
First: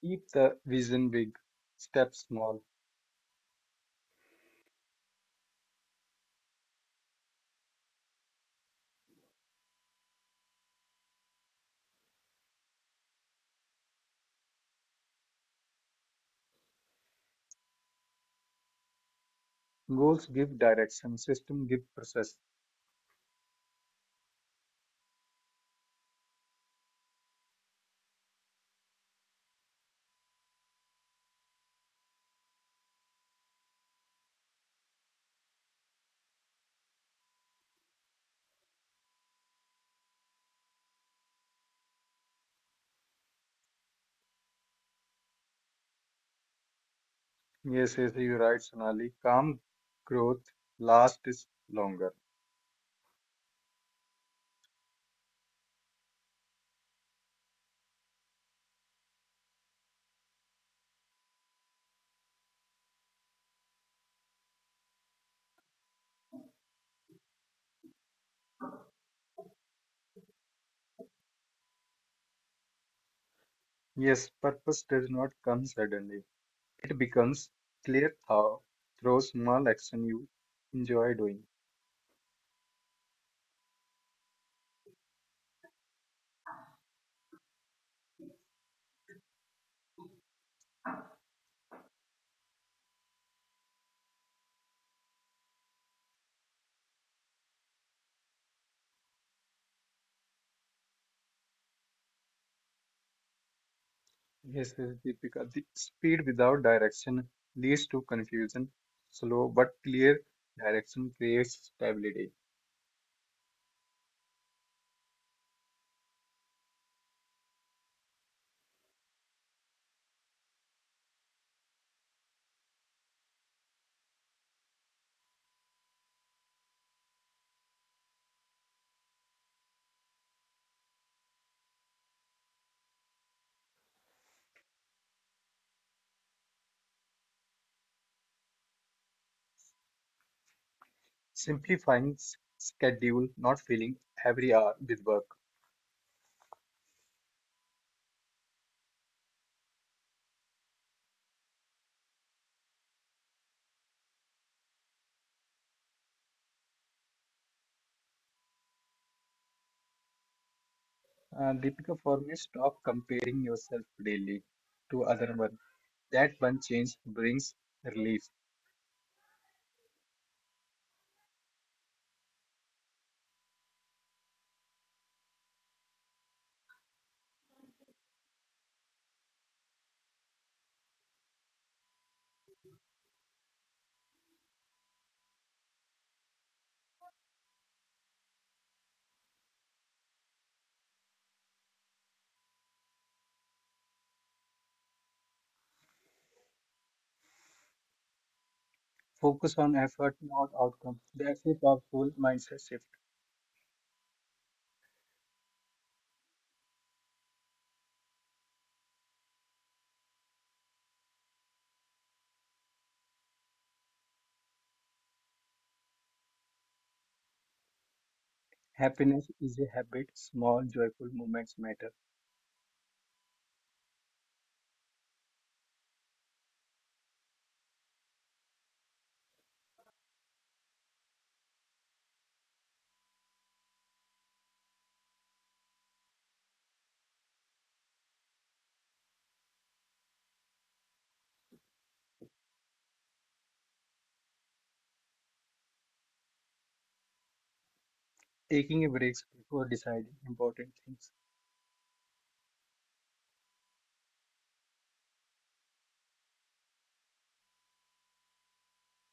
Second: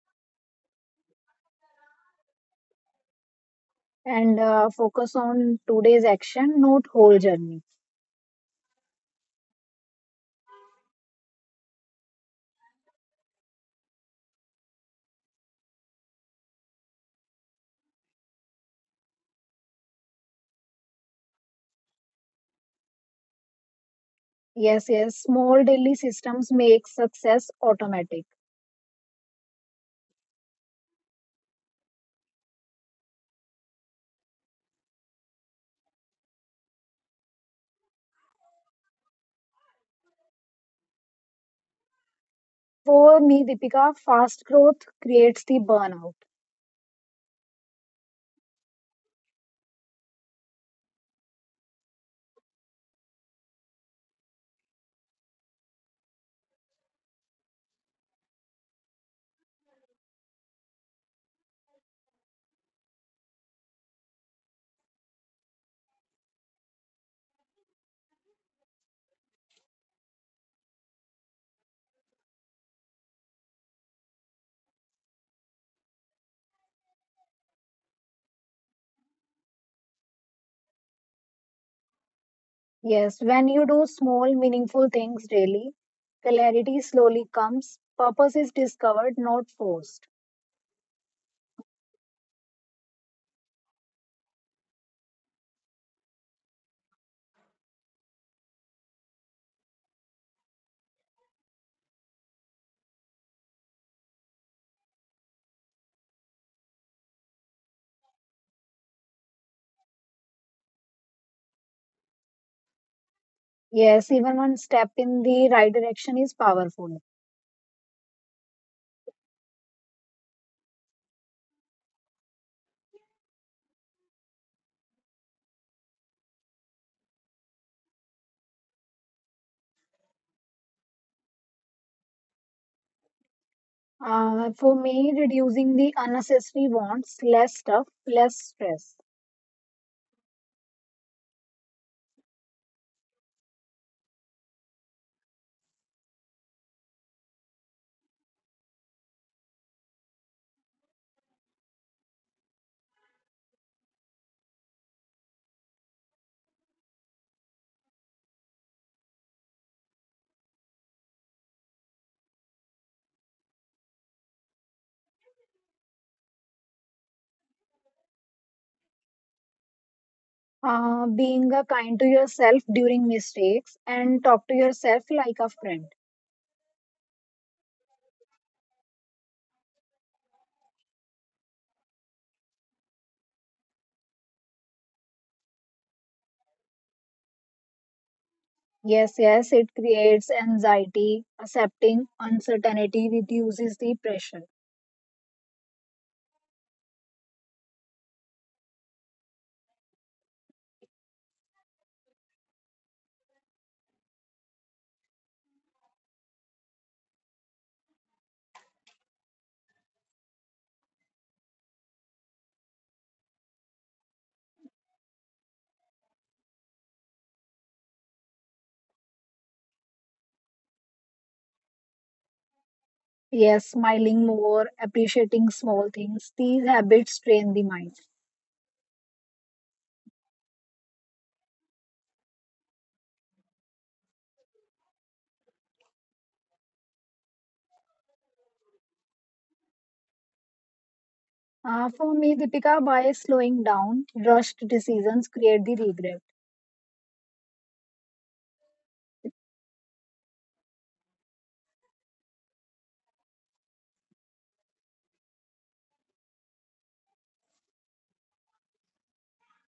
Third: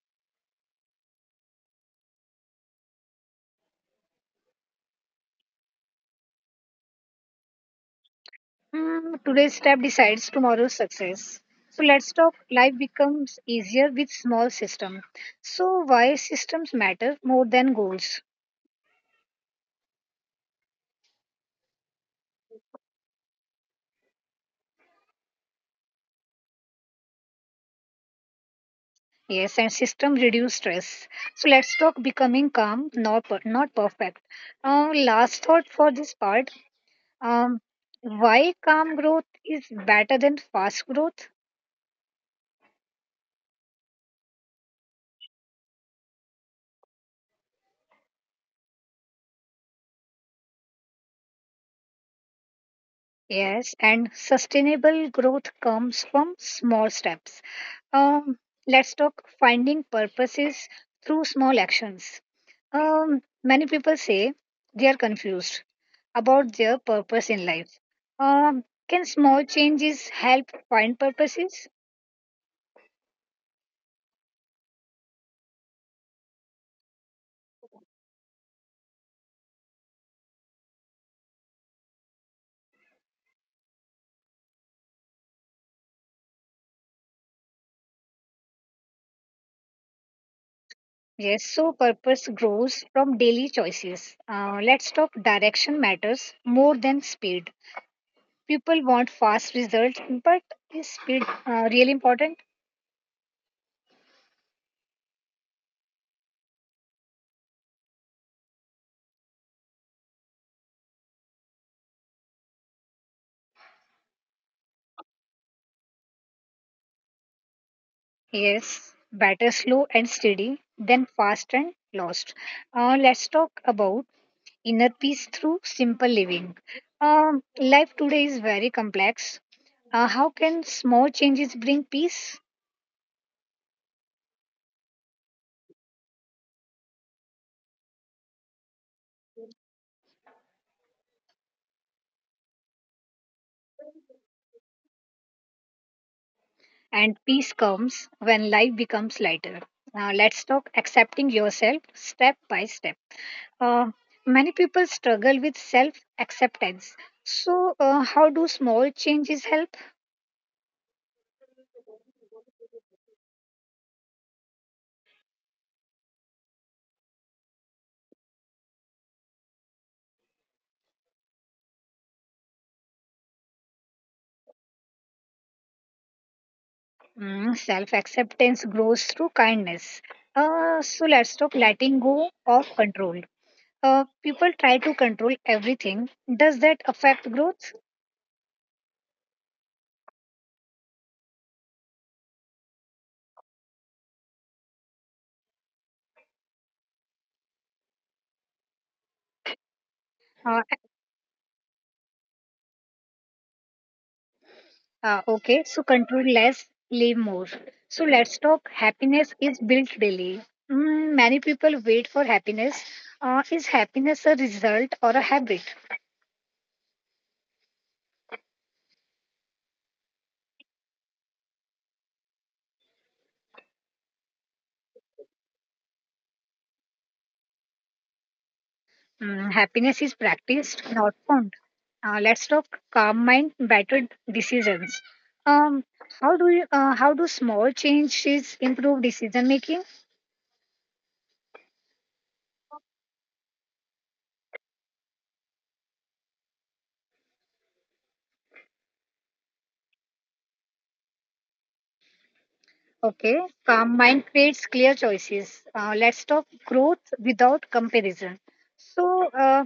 B: Keep the vision big, step small.
C: and uh, focus on today's action, not whole journey.
A: Mm, today's step decides tomorrow's success. So let's talk. Life becomes easier with small system. So why systems matter more than goals?
B: Goals give direction, system give process.
C: Yes, yes. Small daily systems make success automatic.
A: Yes, and system reduce stress. So let's talk becoming calm, not per- not perfect. Uh, last thought for this part. Um, why calm growth is better than fast growth?
C: For me, Deepika, fast growth creates the burnout.
B: Yes, yes, you're right, Sonali. Calm growth lasts longer.
A: Yes, and sustainable growth comes from small steps. Um, let's talk finding purposes through small actions. Um, many people say they are confused about their purpose in life. Um, can small changes help find purposes?
B: Yes, purpose does not come suddenly. It becomes clear how through small action you enjoy doing.
C: Yes, when you do small, meaningful things daily, clarity slowly comes, purpose is discovered, not forced.
A: Yes, so purpose grows from daily choices. Uh, let's talk direction matters more than speed. People want fast results, but is speed uh, really important?
B: Yes, yes, Deepika. The speed without direction leads to confusion. Slow but clear direction creates stability.
C: Yes, even one step in the right direction is powerful.
A: Yes, better slow and steady than fast and lost. Uh, let's talk about inner peace through simple living. Um, life today is very complex. Uh, how can small changes bring peace?
C: Uh, for me, reducing the unnecessary wants, less stuff, less stress.
B: Simply finding s- schedule, not filling every hour with work.
A: And peace comes when life becomes lighter. Now, let's talk accepting yourself step by step. Uh, many people struggle with self acceptance. So, uh, how do small changes help?
B: Uh, Deepika, for me, stop comparing yourself daily to other one. That one change brings relief.
C: Uh, being uh, kind to yourself during mistakes and talk to yourself like a friend.
A: Mm, self acceptance grows through kindness. Uh, so, let's talk letting go of control. Uh, people try to control everything. Does that affect growth?
C: Yes, yes, it creates anxiety. Accepting uncertainty reduces the pressure.
A: Uh,
B: Focus on effort, not outcome. That's a powerful mindset shift.
A: Uh, okay, so control less, live more. So let's talk happiness is built daily. Mm, many people wait for happiness. Uh, is happiness a result or a habit?
B: Happiness is a habit. Small, joyful moments matter.
C: Yes, smiling more, appreciating small things. These habits train the mind.
A: Mm, happiness is practiced, not found. Uh, let's talk calm mind, better decisions. Um, how do you, uh, how do small changes improve decision making?
C: Uh, for me, Deepika, by slowing down, rushed decisions create the regret.
B: Taking a break before deciding important things
A: Okay, calm mind creates clear choices. Uh, let's talk growth without comparison. So. Uh,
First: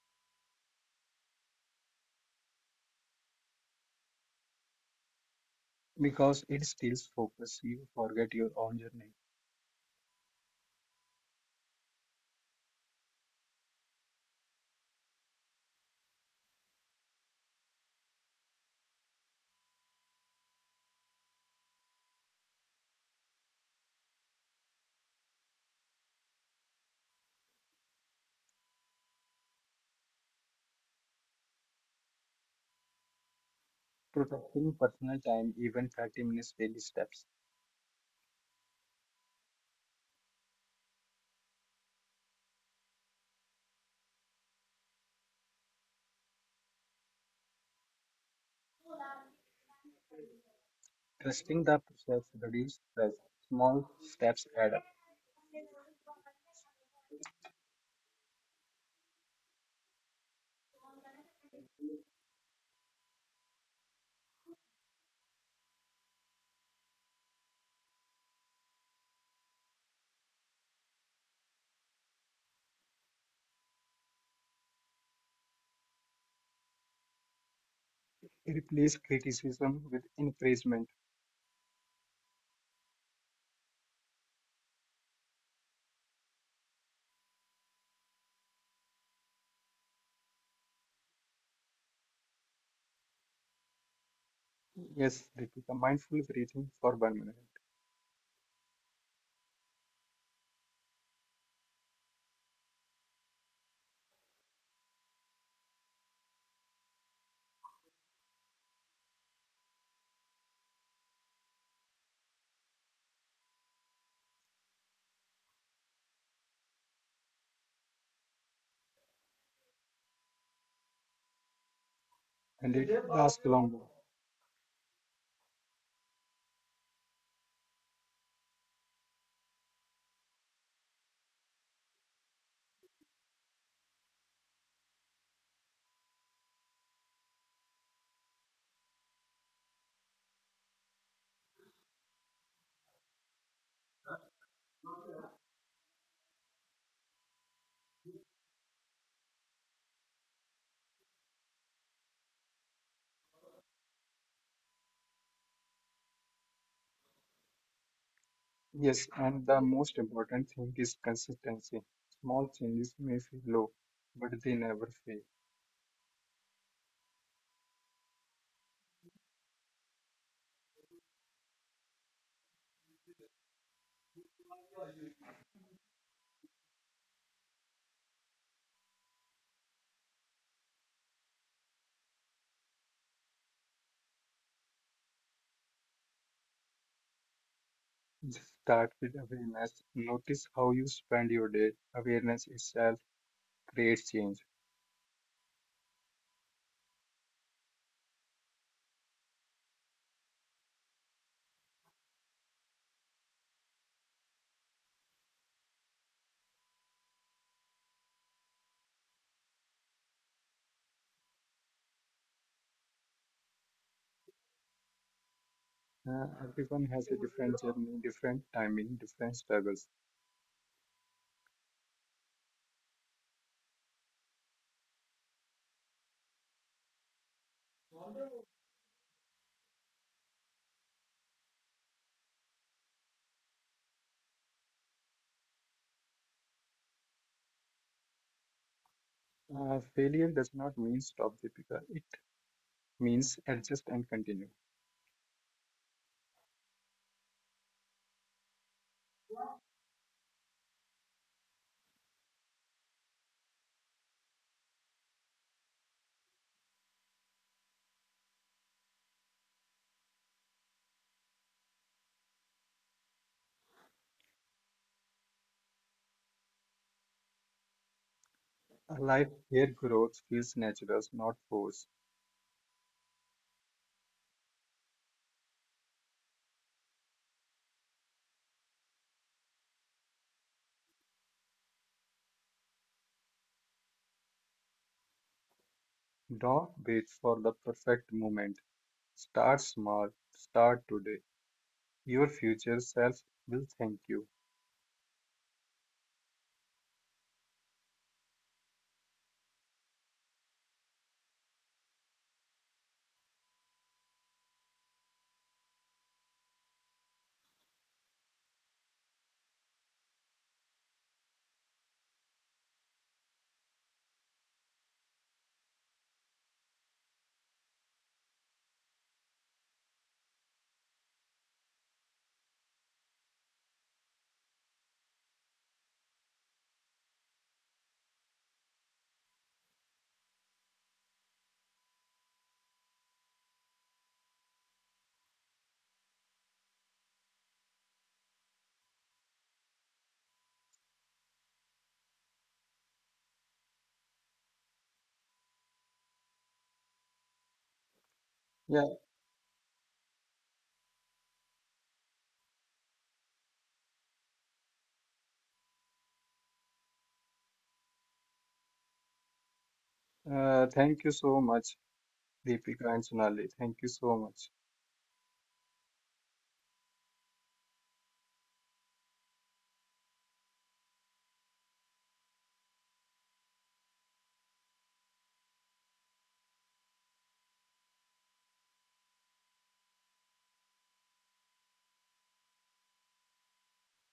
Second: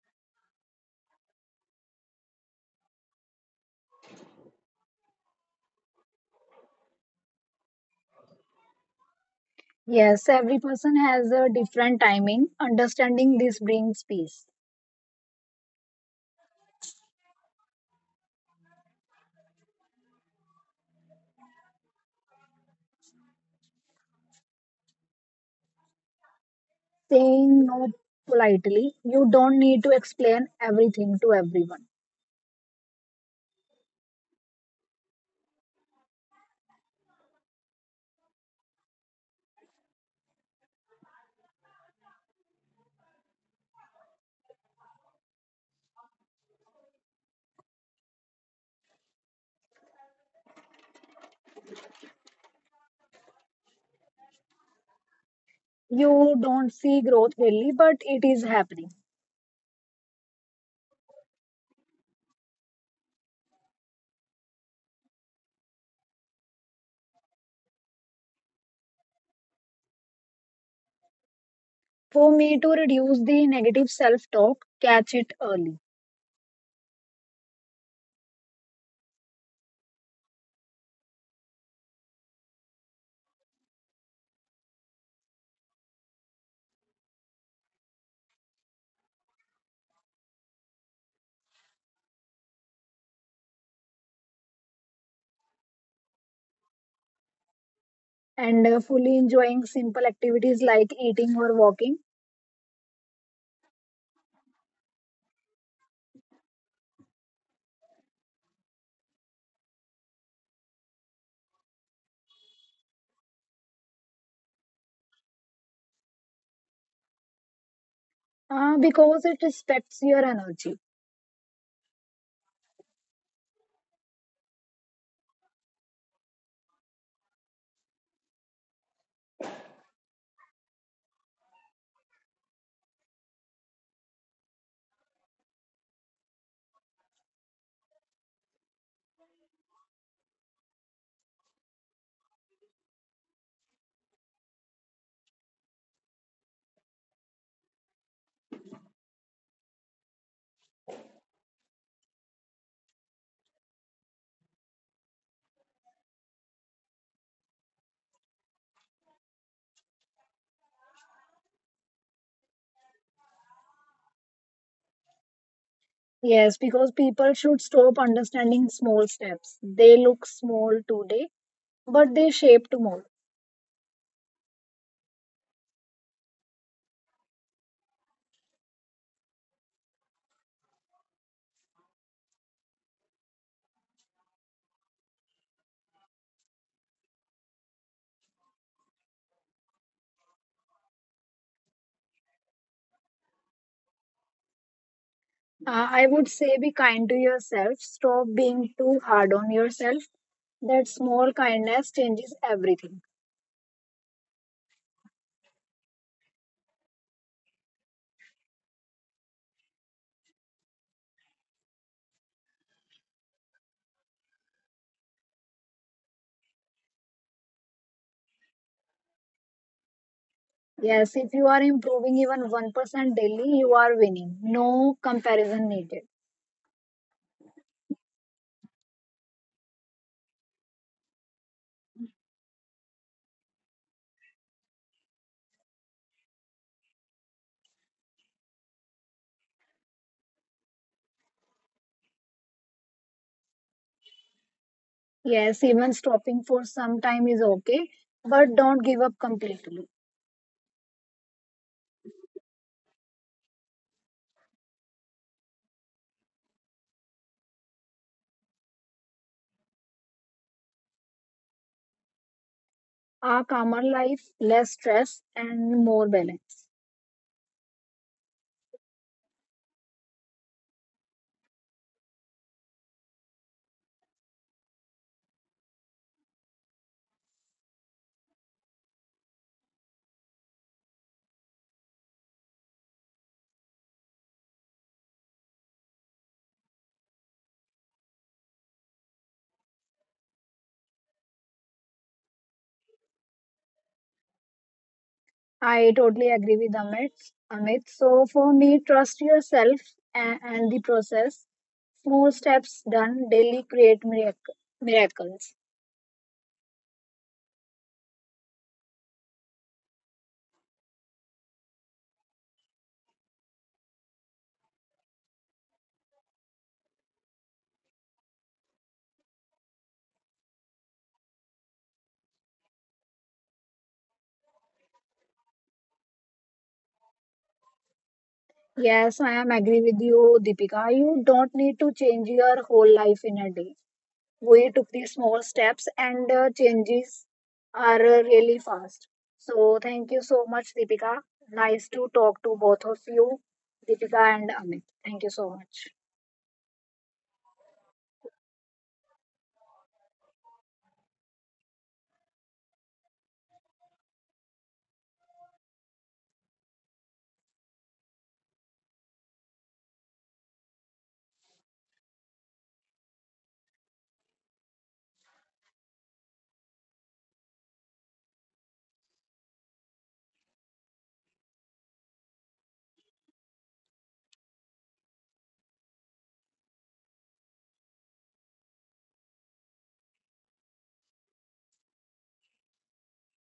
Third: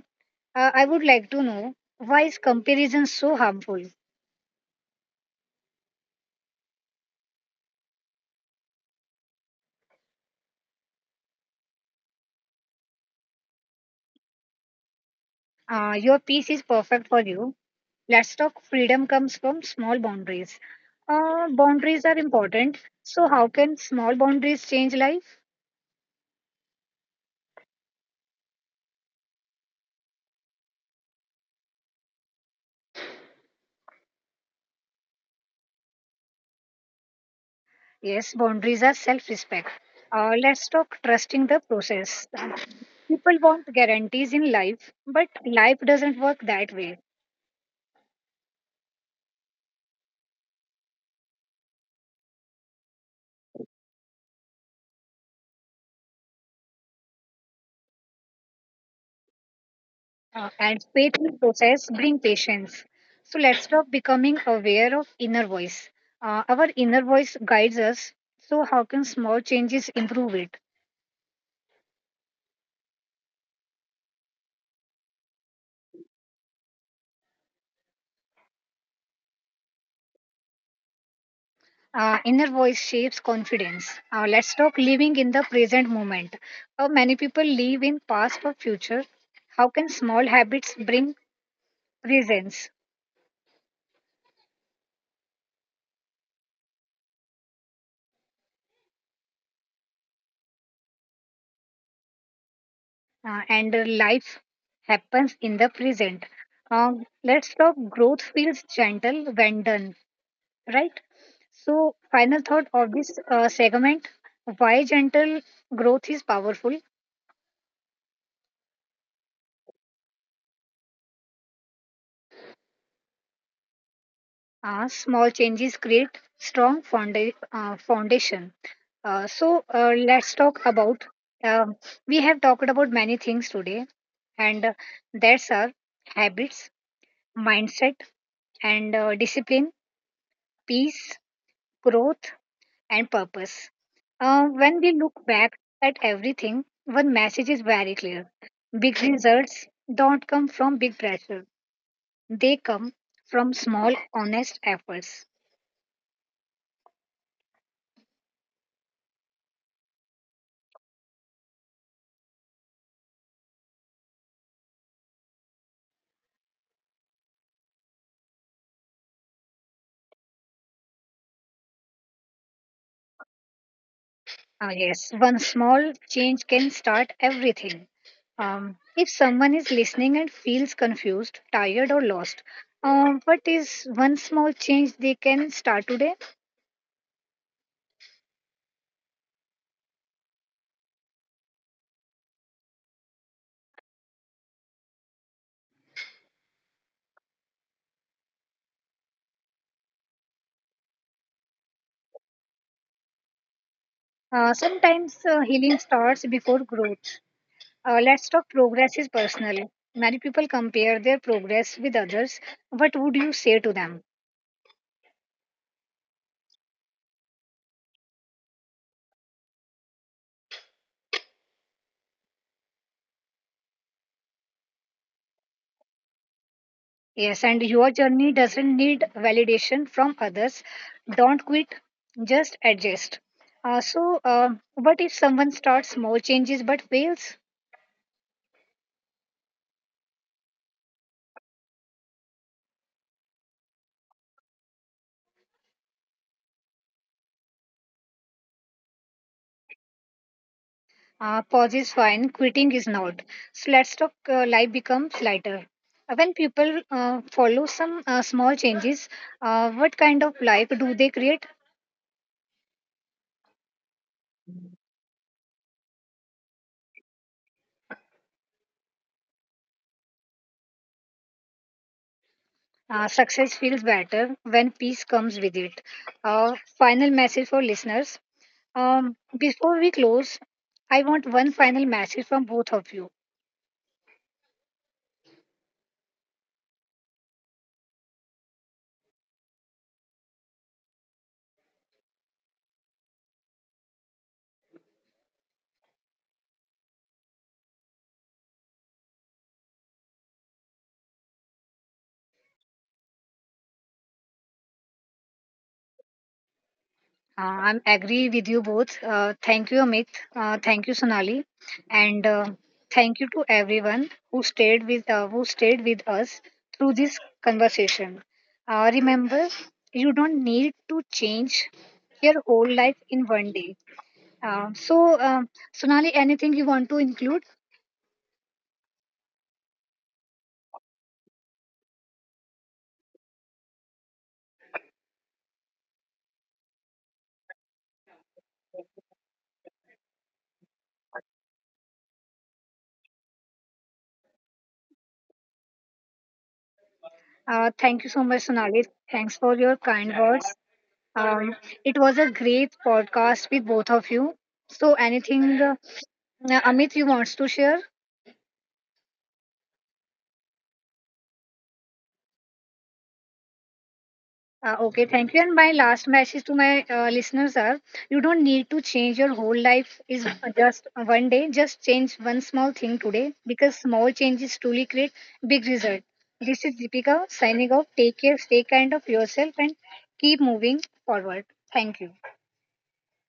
A: Uh, I would like to know, why is comparison so harmful?
B: because it steals focus. You forget your own journey.
C: Yes, every person has a different timing. Understanding this brings peace.
A: Uh, your piece is perfect for you. Let's talk freedom comes from small boundaries. Uh, boundaries are important. So, how can small boundaries change life?
C: Saying no politely, you don't need to explain everything to everyone.
B: Protecting personal time, even thirty minutes daily steps.
A: Yes, boundaries are self respect. Uh, let's talk trusting the process. People want guarantees in life, but life doesn't work that way.
B: Trusting the process reduces stress. Small steps add up.
C: You don't see growth really, but it is happening.
A: Uh, and faith in process bring patience. So let's stop becoming aware of inner voice. Uh, our inner voice guides us. So how can small changes improve it?
C: For me to reduce the negative self talk, catch it early
B: Replace criticism with encouragement.
A: Uh, inner voice shapes confidence. Uh, let's stop living in the present moment. How many people live in past or future. How can small habits bring presence?
B: Yes, Deepika, mindful breathing for one minute.
C: and uh, fully enjoying simple activities like eating or walking.
A: Uh, and uh, life happens in the present. Uh, let's stop growth feels gentle when done, right? So, final thought of this uh, segment, why gentle growth is powerful.
C: Uh, because it respects your energy.
B: And it lasts longer.
A: Uh, small changes create strong founda- uh, foundation. Uh, so, uh, let's talk about. Um, we have talked about many things today, and uh, that's our habits, mindset, and uh, discipline, peace, growth, and purpose. Uh, when we look back at everything, one message is very clear. Big results don't come from big pressure, they come from small, honest efforts.
B: Yes, and the most important thing is consistency. Small changes may feel low, but they never fail.
C: Yes, because people should stop understanding small steps. They look small today, but they shape tomorrow.
A: Uh, yes, one small change can start everything. Um, if someone is listening and feels confused, tired, or lost, um, what is one small change they can start today?
B: Just start with awareness. Notice how you spend your day. Awareness itself creates change.
C: Uh, I would say be kind to yourself, stop being too hard on yourself. That small kindness changes everything.
A: Uh, sometimes uh, healing starts before growth. Uh, let's talk progress is personal. Many people compare their progress with others. What would you say to them?
B: Uh, everyone has a different journey, different timing, different struggles.
C: Yes, if you are improving even one percent daily, you are winning. No comparison needed.
A: Yes, and your journey doesn't need validation from others. Don't quit, just adjust. Uh, so, uh, what if someone starts small changes but fails?
B: Uh, failure does not mean stop, Deepika. It means adjust and continue.
C: Yes, even stopping for some time is okay, but don't give up completely.
A: Uh, pause is fine, quitting is not. So, let's talk uh, life becomes lighter. Uh, When people uh, follow some uh, small changes, uh, what kind of life do they create?
C: A calmer life, less stress, and more balance.
B: A life where growth feels natural, not forced.
A: Uh, success feels better when peace comes with it. Uh, final message for listeners. Um, before we close, I want one final message from both of you.
B: Don't wait for the perfect moment. Start small. Start today. Your future self will thank you.
C: I totally agree with Amit. Amit. So for me, trust yourself and, and the process. Small steps done daily create miracle, miracles.
A: Uh, I'm agree with you both. Uh, thank you, Amit. Uh, thank you, Sonali, and uh, thank you to everyone who stayed with uh, who stayed with us through this conversation. Uh, remember, you don't need to change your whole life in one day. Uh, so, um Sonali, anything you want to include?
C: Yes, I am agree with you, Deepika. You don't need to change your whole life in a day. We took these small steps and uh, changes are uh, really fast. So thank you so much, Deepika. Nice to talk to both of you, Deepika and Amit. Thank you so much.
A: Uh, thank you so
B: Yeah,
A: much, Sonali. Thanks for your kind words. Um, it was a great podcast with both of you. So, anything uh, Amit you wants to share?
B: uh, thank you so much, Deepika and Sonali. Thank you so much.
A: Uh, okay, thank you. And my last message to my uh, listeners are: you don't need to change your whole life. Is just one day. Just change one small thing today because small changes truly create big result. This is Deepika signing off. Take care, stay kind of yourself, and keep moving forward. Thank you.